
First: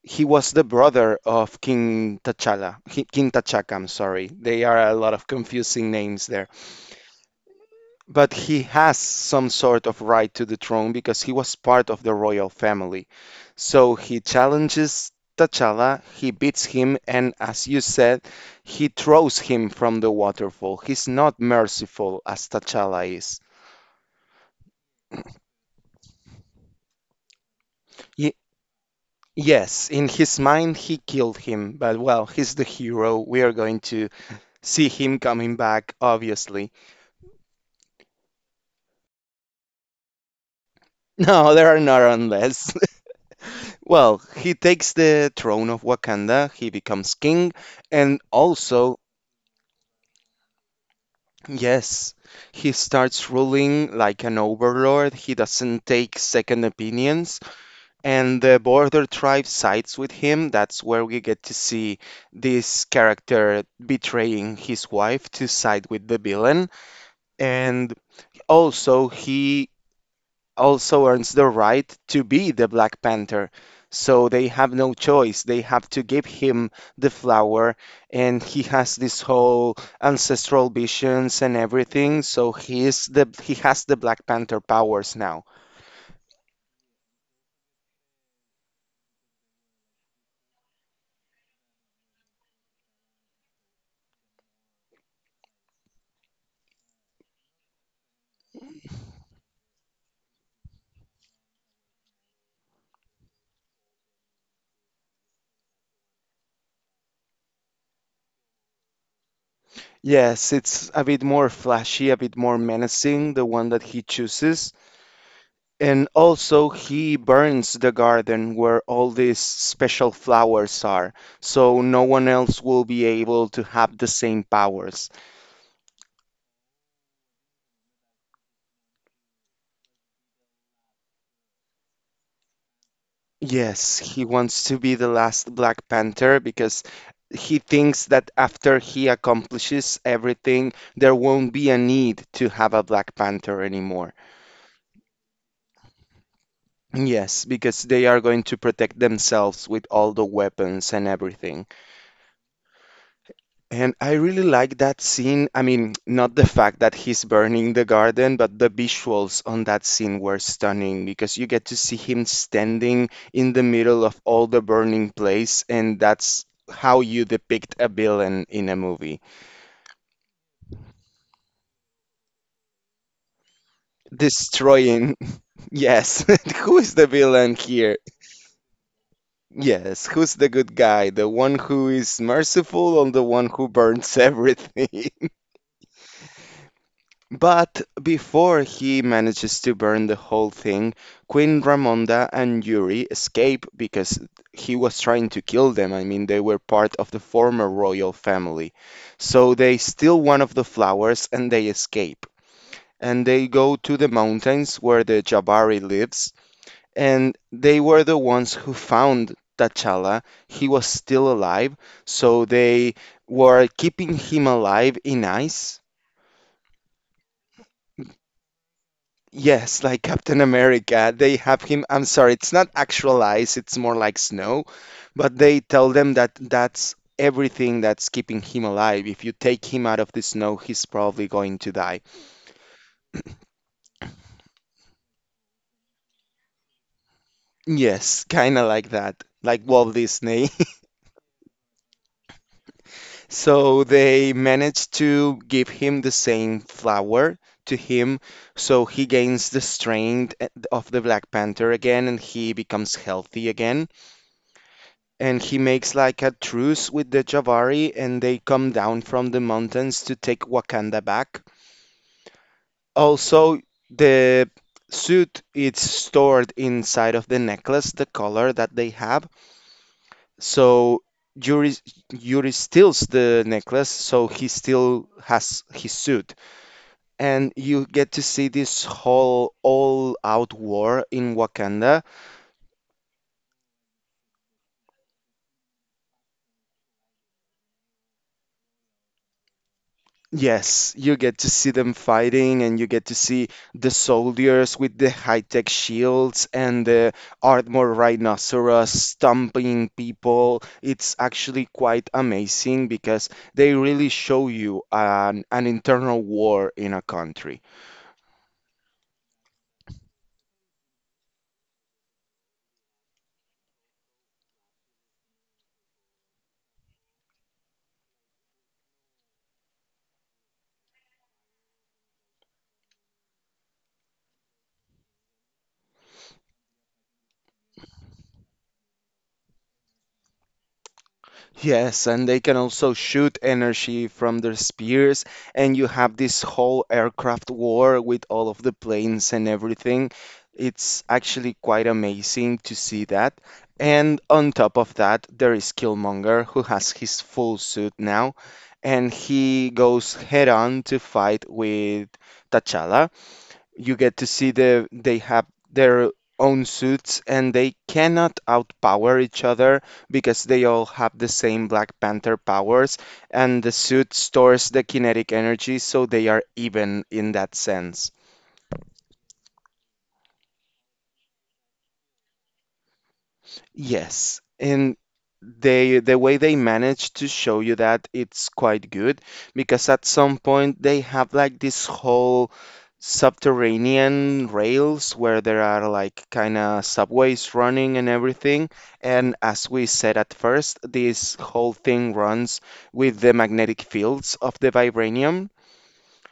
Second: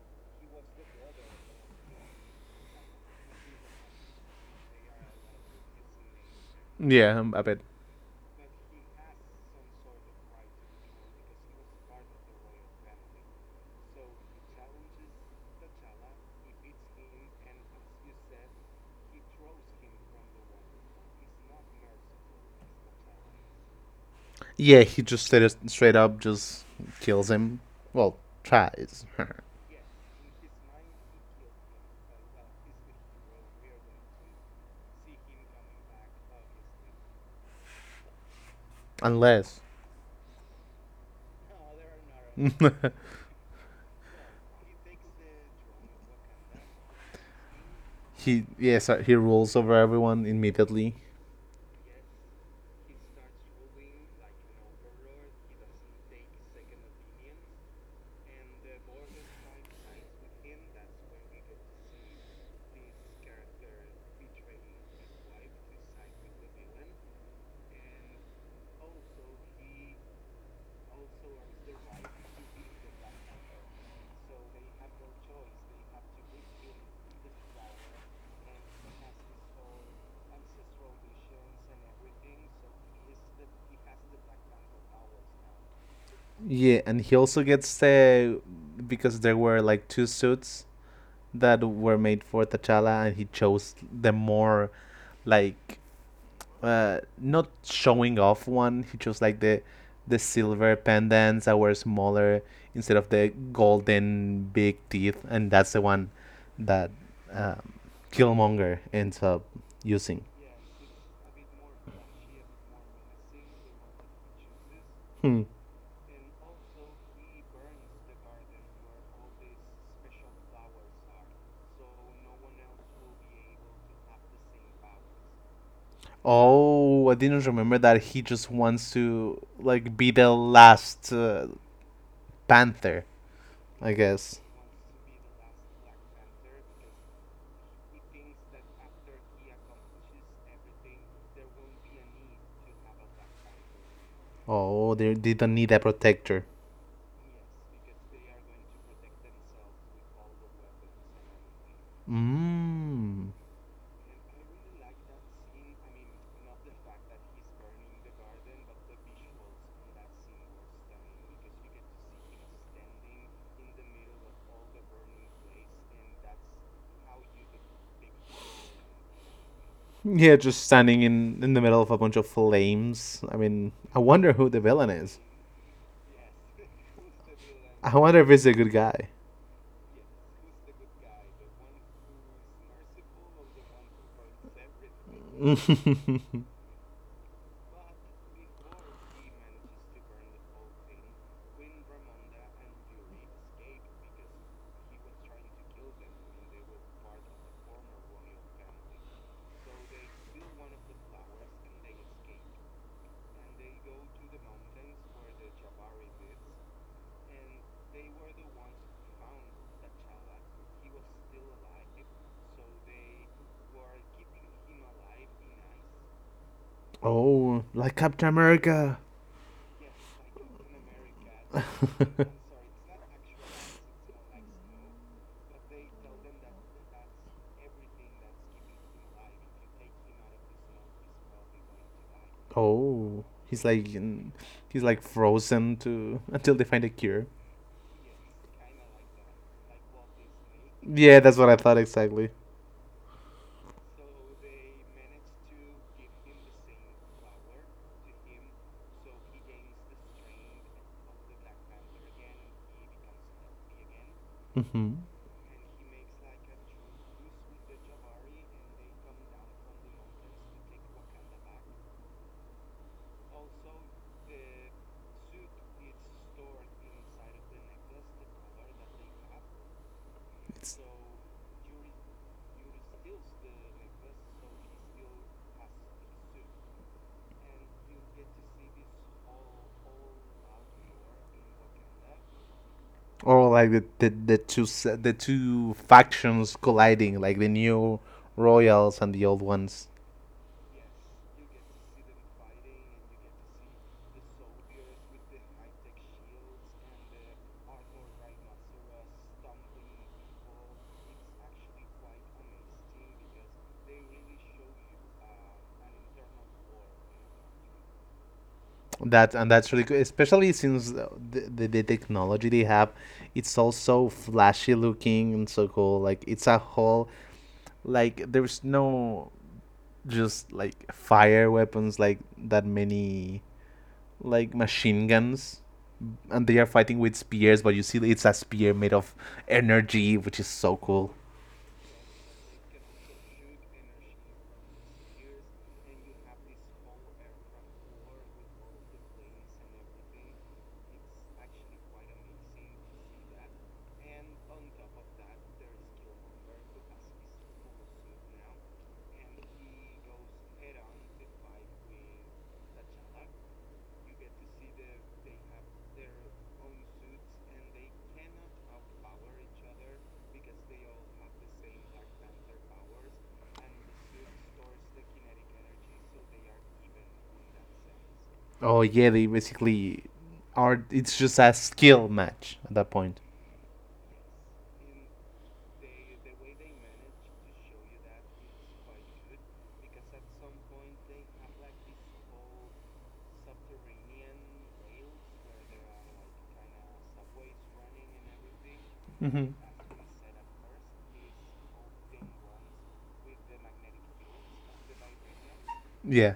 he was the brother of King T'Challa, He- King T'Chaka, I'm sorry. They are a lot of confusing names there. Like, yeah, um, I bet. But he has some sort of right to the throne because he was part of the royal family. So he challenges T'Challa, he beats him, and as you said, he throws him from the waterfall. He's not merciful as T'Challa is. Yeah, he just straight, straight up just kills him. Well, Ye- tries. yes, in his mind, he killed him, but well, he's the hero. We are going to see him coming back, obviously. Unless. No, there are not Not. unless. Well, he takes the throne of Wakanda, he becomes king, and He yeah, so also, he rules over everyone immediately. yes, he starts ruling like an overlord. He doesn't take second opinions, and the border tribe sides with him. That's where we get to see this character betraying his wife to side with the villain. And also, he also earns the right to be the Black Panther. So they have no choice. They have to give him the flower, and he has this whole ancestral visions and everything. So he is the he has the Black Panther powers now. Yeah, and he also gets the, because there were like two suits that were made for T'Challa, and he chose the more like uh, not showing off one. He chose like the the silver pendants that were smaller instead of the golden big teeth, and that's the one that um, Killmonger ends up using. Yes, it's a bit more flashy, a bit more menacing, the one that he chooses. Hmm. And also, he burns the garden where all these special flowers are, so no one else will be able to have the same powers. Oh, I didn't remember that. He just wants to like be the last uh, Panther, I Yes, he guess. wants to be the last Black Panther because he thinks that after he accomplishes everything, there won't be a need to have a Black Panther anymore. Oh, they didn't need a protector. Yes, because they are going to protect themselves with all the weapons and everything. Mmm. And I really like that scene. I mean, not the fact that he's burning the garden, but the visuals on that scene were stunning because you get to see him standing in the middle of all the burning place, and that's how you depict a villain in a movie. Yeah, just standing in in the middle of a bunch of flames. I mean, I wonder who the villain is. Destroying, yes. Who is the villain I here? wonder if he's a good guy. Yes, who's the good guy? The one who is merciful or the one who burns everything? But before he manages to burn the whole thing, Queen Ramonda and Yuri escape because he was trying to kill them. I mean, they were part of the former royal family. So they steal one of the flowers and they escape. And they go to the mountains where the Jabari lives. And they were the ones who found T'Challa. He was still alive. So they were keeping him alive in ice. Oh, like Captain America. Yes, like Captain America. They have him. I'm sorry, it's not actual ice, it's more like snow, but they tell them that that's everything that's keeping him alive. If you take him out of the snow, he's probably going to die. Oh, he's like in, he's like frozen to until they find a cure. Yes, kind of like that, like Walt Disney. Yeah, that's what I thought exactly. So they managed to give him the same flower to him, so he gains the strength eh, of the Black Panther again and he becomes healthy again. Hmm. And he makes like a truce with the Javari and they come down from the mountains to take Wakanda back. Also, the suit is stored inside of the necklace, the color that they have. It's. So Yuri Yuri steals the necklace, so he still has his suit. And you get to see this whole all-out war in Wakanda. Or like the, the, the two se- the two factions colliding, like the new royals and the old ones. Yes, you get to see them fighting, and you get to see the soldiers with the high-tech shields and the armored rhinoceros stomping people. It's actually quite amazing because they really show you an, an internal war in a country. That and that's really good, especially since the, the, the technology they have, it's all so flashy looking and so cool. Like it's a whole, like there's no, just like fire weapons like that many, like machine guns, and they are fighting with spears. But you see, it's a spear made of energy, which is so cool. Yes, and they can also shoot energy from their spears, and you have this whole aircraft war with all of the planes and everything. It's actually quite amazing to see that. And on top of that, there is Killmonger, who has his full suit now, and he goes head on to fight with T'Challa. You get to see the they have their own suits and they cannot outpower each other because they all have the same Black Panther powers and the suit stores the kinetic energy so they are even in that sense. Oh yeah, they basically are. It's just a skill match at that point. Yes, and they the way they manage to show you that it's quite good because at some point they have like this whole subterranean rails where there are like kind of subways running and everything. And Hmm. as we said at first, this whole thing runs with the magnetic fields of the vibranium. Yeah.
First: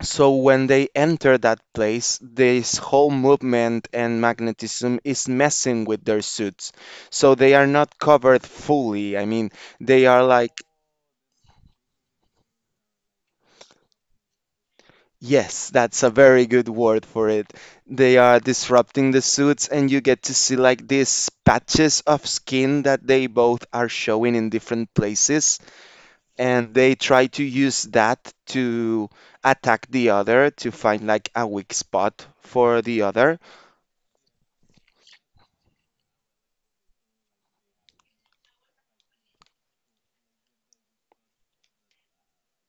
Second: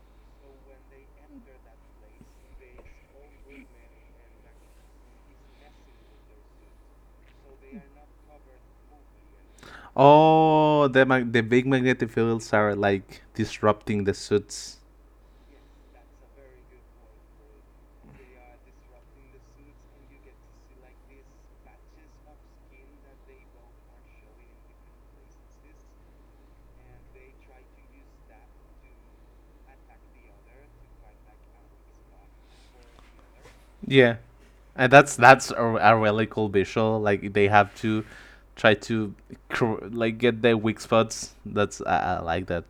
So when they enter that place, this whole movement and magnetism is messing with their suits. So they are not covered fully. I mean, they are like, Oh, the mag- the big magnetic fields are like disrupting the suits. yes, that's a very good word for it. They are disrupting the suits, and you get to see like these patches of skin that they both are showing in different places. And they try to use that to attack the other to find like a weak spot for the other. Yeah, and that's that's a, a really cool visual. Like they have to try to cr- like get their weak spots. That's I, I like that.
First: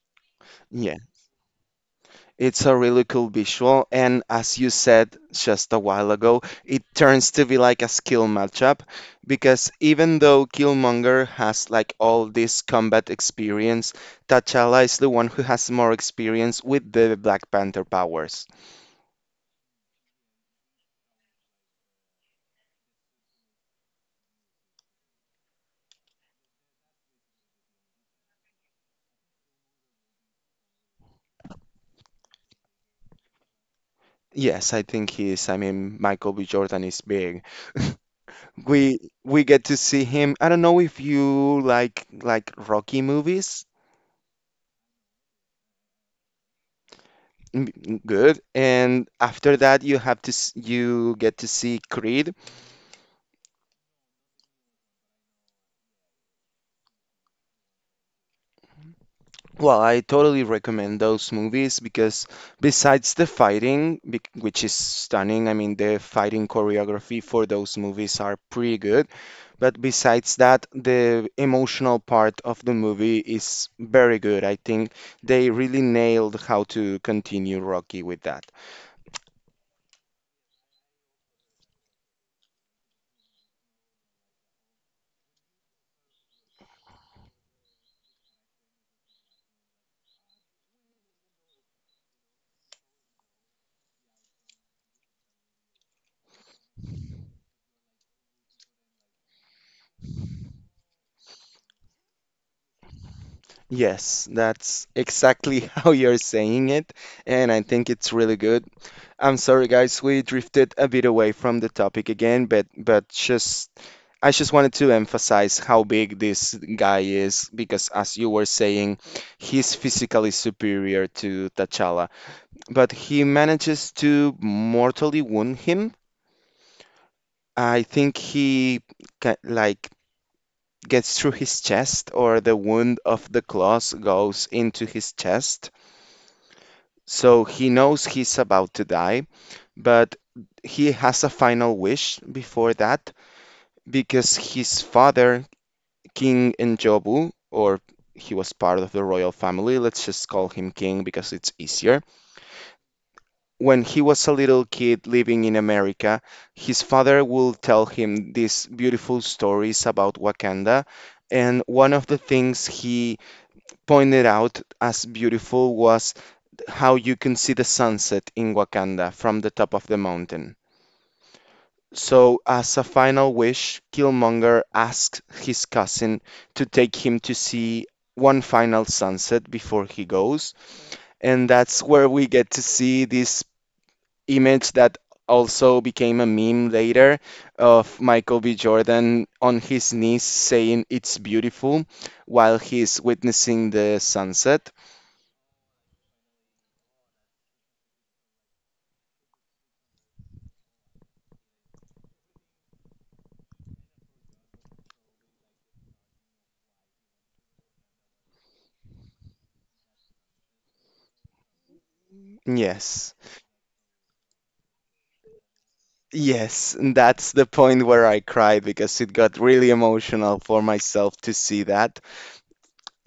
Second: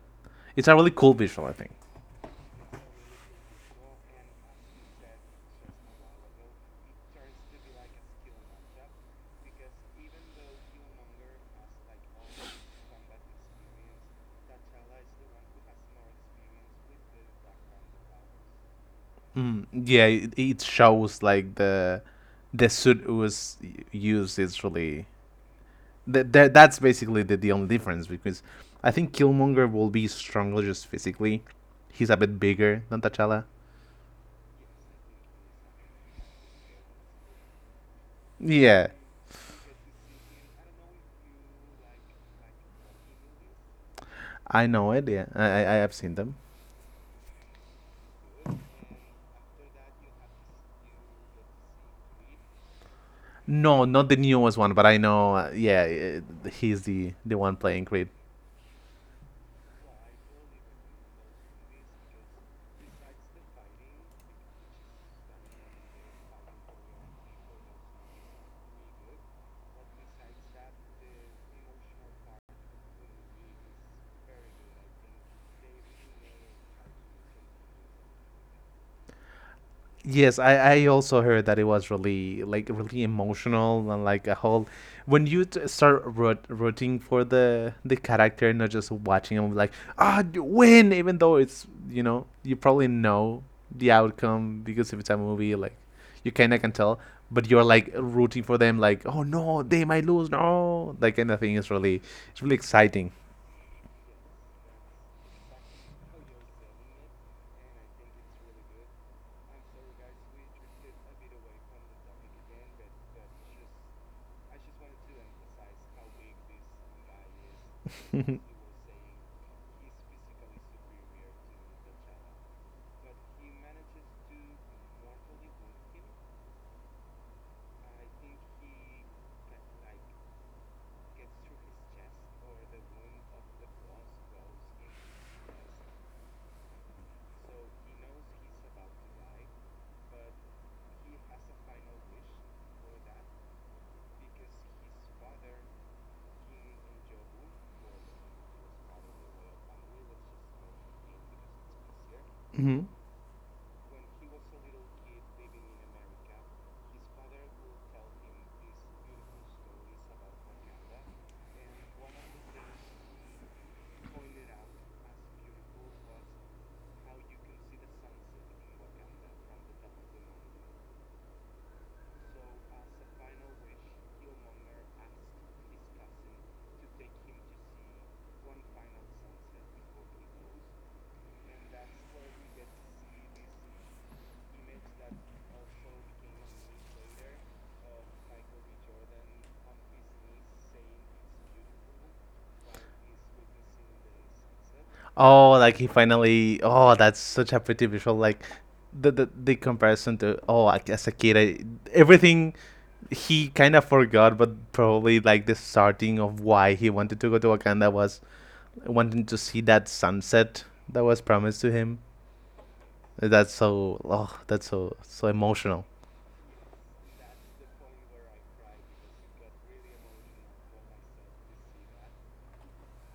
It's a really Yeah. cool visual, I think. It's a really cool visual, and as you said just a while ago, it turns to be like a skill matchup because even though Killmonger has like all this combat experience, T'Challa is the one who has more experience with the Black Panther powers. Mm, yeah, it, it shows like the the suit was y- used is really that that that's basically the, the only difference because I think Killmonger will be stronger just physically. He's a bit bigger than T'Challa. Yes, I think he is. I mean, Michael B. Jordan is big. Yeah, We we get to see him. I don't know if you like like Rocky movies. I know it. Yeah, I I I have seen them. Mm. Good. And after that, you have to s- you get to see Creed. No, not the newest one, but I know. Uh, yeah, uh, he's the the one playing Creed. Well, I totally recommend those movies because besides the fighting, bec- which is stunning, I mean, the fighting choreography for those movies are pretty good. But besides that, the emotional part of the movie is very good. I think they really nailed how to continue Rocky with that. Yes, I, I also heard that it was really like really emotional and like a whole when you t- start root, rooting for the the character, not just watching them like ah d- win, even though it's, you know, you probably know the outcome because if it's a movie like you kind of can tell, but you're like rooting for them like oh no they might lose no, that kind of thing is really, it's really exciting. Yes, that's exactly how you're saying it, and I think it's really good. I'm sorry, guys. We drifted a bit away from the topic again, but but just I just wanted to emphasize how big this guy is because, as you were saying, he's physically superior to T'Challa, but he manages to mortally wound him. I think he ca- like gets through his chest, or the wound of the claws goes into his chest. So he knows he's about to die, but he has a final wish before that because his father, King Njobu, or he was part of the royal family, let's just call him King because it's easier. Mhm. When he was a little kid living in America, his father will tell him these beautiful stories about Wakanda. And one of the things he pointed out as beautiful was how you can see the sunset in Wakanda from the top of the mountain. So, as a final wish, Killmonger asks his cousin to take him to see one final sunset before he goes. And that's where we get to see this image that also became a meme later of Michael B. Jordan on his knees saying it's beautiful while he's witnessing the sunset. Oh, like he finally. Oh, that's such a pretty visual. Like the the, the comparison to oh, like, as a kid, I, everything he kind of forgot, but probably like the starting of why he wanted to go to Wakanda was wanting to see that sunset that was promised to him. Yes. That's so. Oh, that's so so emotional. Yes, and that's the point where I cried because it got really emotional for myself to see that,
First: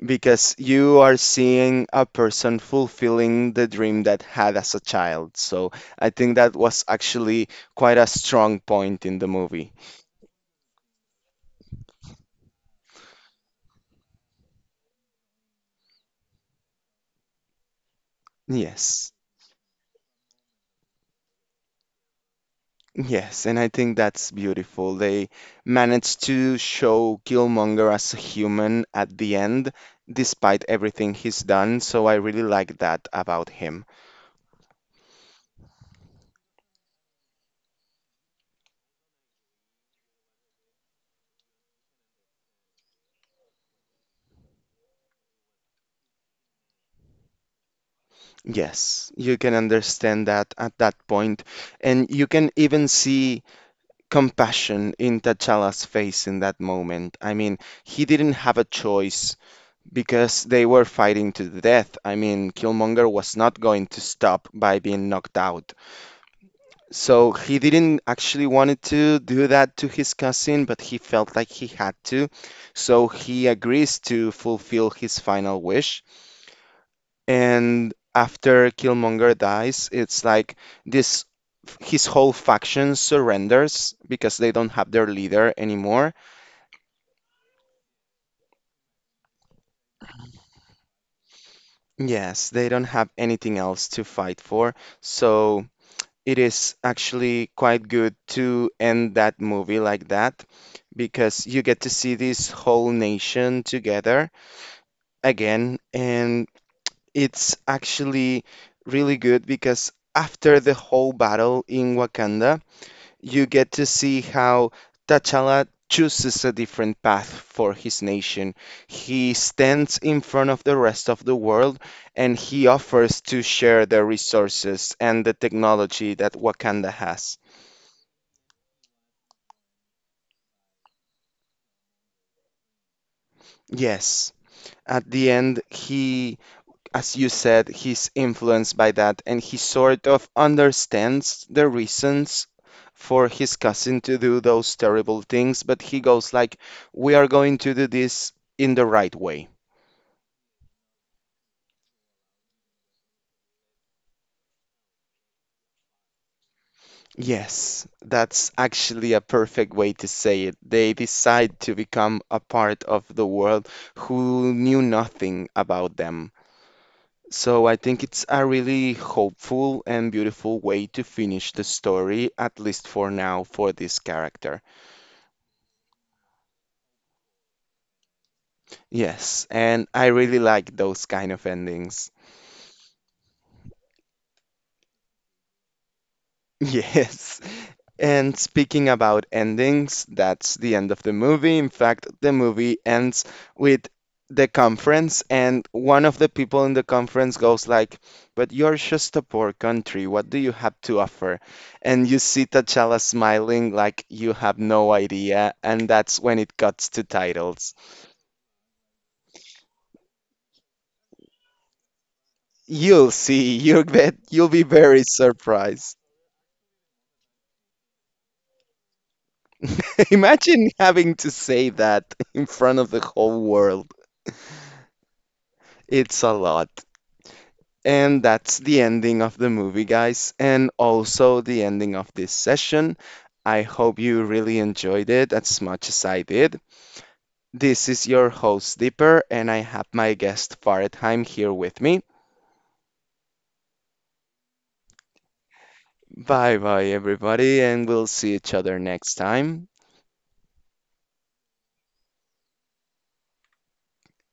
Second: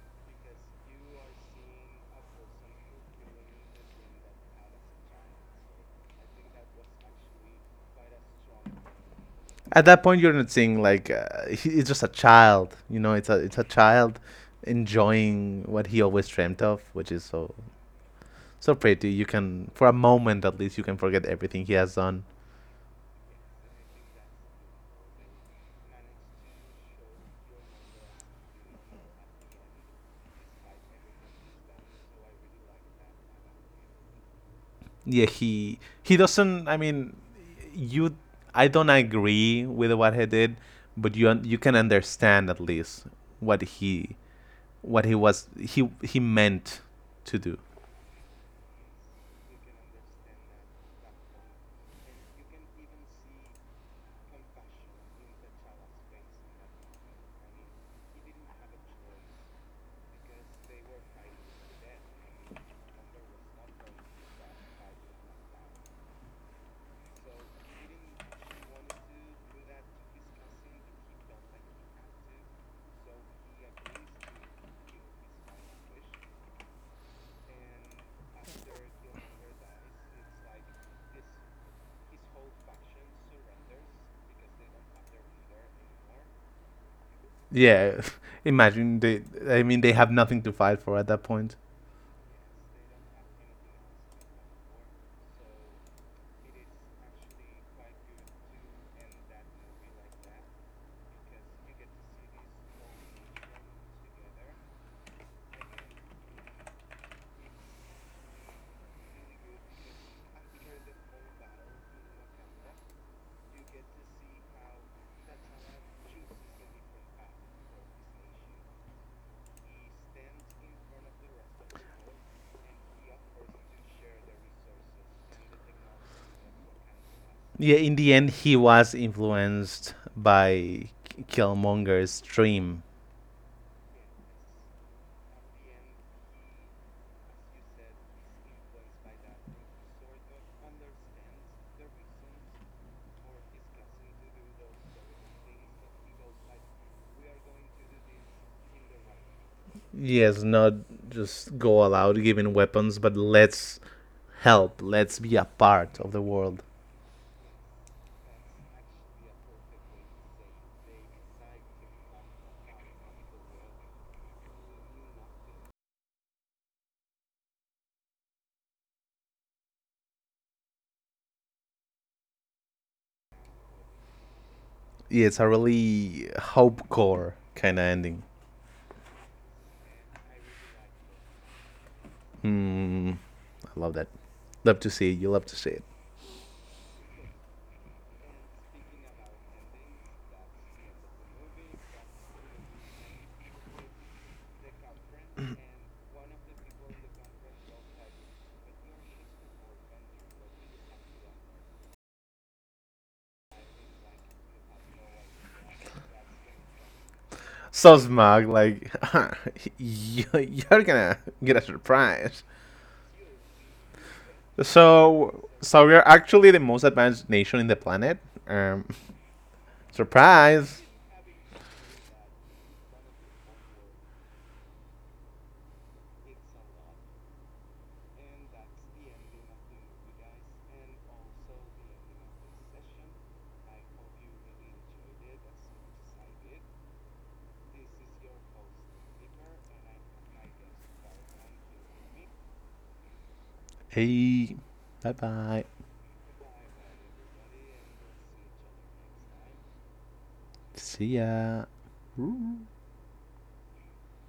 because you are seeing a person fulfilling the dream that had as a child. So I think that was actually quite a strong point in the movie. At that point, you're not seeing like uh, he, it's just a child. You know, it's a it's a child enjoying what he always dreamt of, which is so so pretty. Yes. You can, for a moment at least, you can forget everything he has done. Yes, and I think that's beautiful. They managed to show Killmonger as a human at the end, despite everything he's done, so I really like that about him. Yeah, he he doesn't. I mean, you. I don't agree with what he did, but you you can understand at least what he what he was he he meant to do. Yes, you can understand that at that point, and you can even see compassion in T'Challa's face in that moment. I mean, he didn't have a choice because they were fighting to the death. I mean, Killmonger was not going to stop by being knocked out. So he didn't actually wanted to do that to his cousin, but he felt like he had to. So he agrees to fulfill his final wish. And after Killmonger dies, it's like this his whole faction surrenders because they don't have their leader anymore. Yeah, imagine they. I mean, they have nothing to fight for at that point. Yes, they don't have anything else to fight for. So it is actually quite good to end that movie like that because you get to see this whole nation together again. And it's actually really good because after the whole battle in Wakanda, you get to see how T'Challa chooses a different path for his nation. He stands in front of the rest of the world and he offers to share the resources and the technology that Wakanda has. Yeah, in the end, he was influenced by Killmonger's dream. Yes. At the end, he, as you said, he's influenced by that and he sort of understands the reasons for his cousin to do those terrible things, but he goes like, we are going to do this in the right way. Yes, not just go aloud giving weapons, but let's help. Let's be a part of the world. Yes, that's actually a perfect way to say it. They decide to become a part of the world who knew nothing about them. So I think it's a really hopeful and beautiful way to finish the story, at least for now, for this character. Yeah, it's a really hope core kind of ending. Yes, and I really like those kind of endings. Hmm, I love that. Love to see it. You love to see it. Yes. And speaking about endings, that's the end of the movie. In fact, the movie ends with the conference, and one of the people in the conference goes like, "But you're just a poor country. What do you have to offer?" And you see T'Challa smiling like you have no idea, and that's when it cuts to titles. So smug, like you- are gonna get a surprise. You'll see. You'll bet. You'll be very So, so we surprised. are actually the most advanced nation in the planet. Um, Imagine surprise. having to say that in front of the whole world. It's a lot. And that's the ending of the movie, guys, and also the ending of this session. I hope you really enjoyed it as much as I did. This is your host, Dipper, and I have my guest, Faretheim, here with me. Hey, bye bye. Bye bye, everybody, and we'll see each other next time. See ya. Ooh.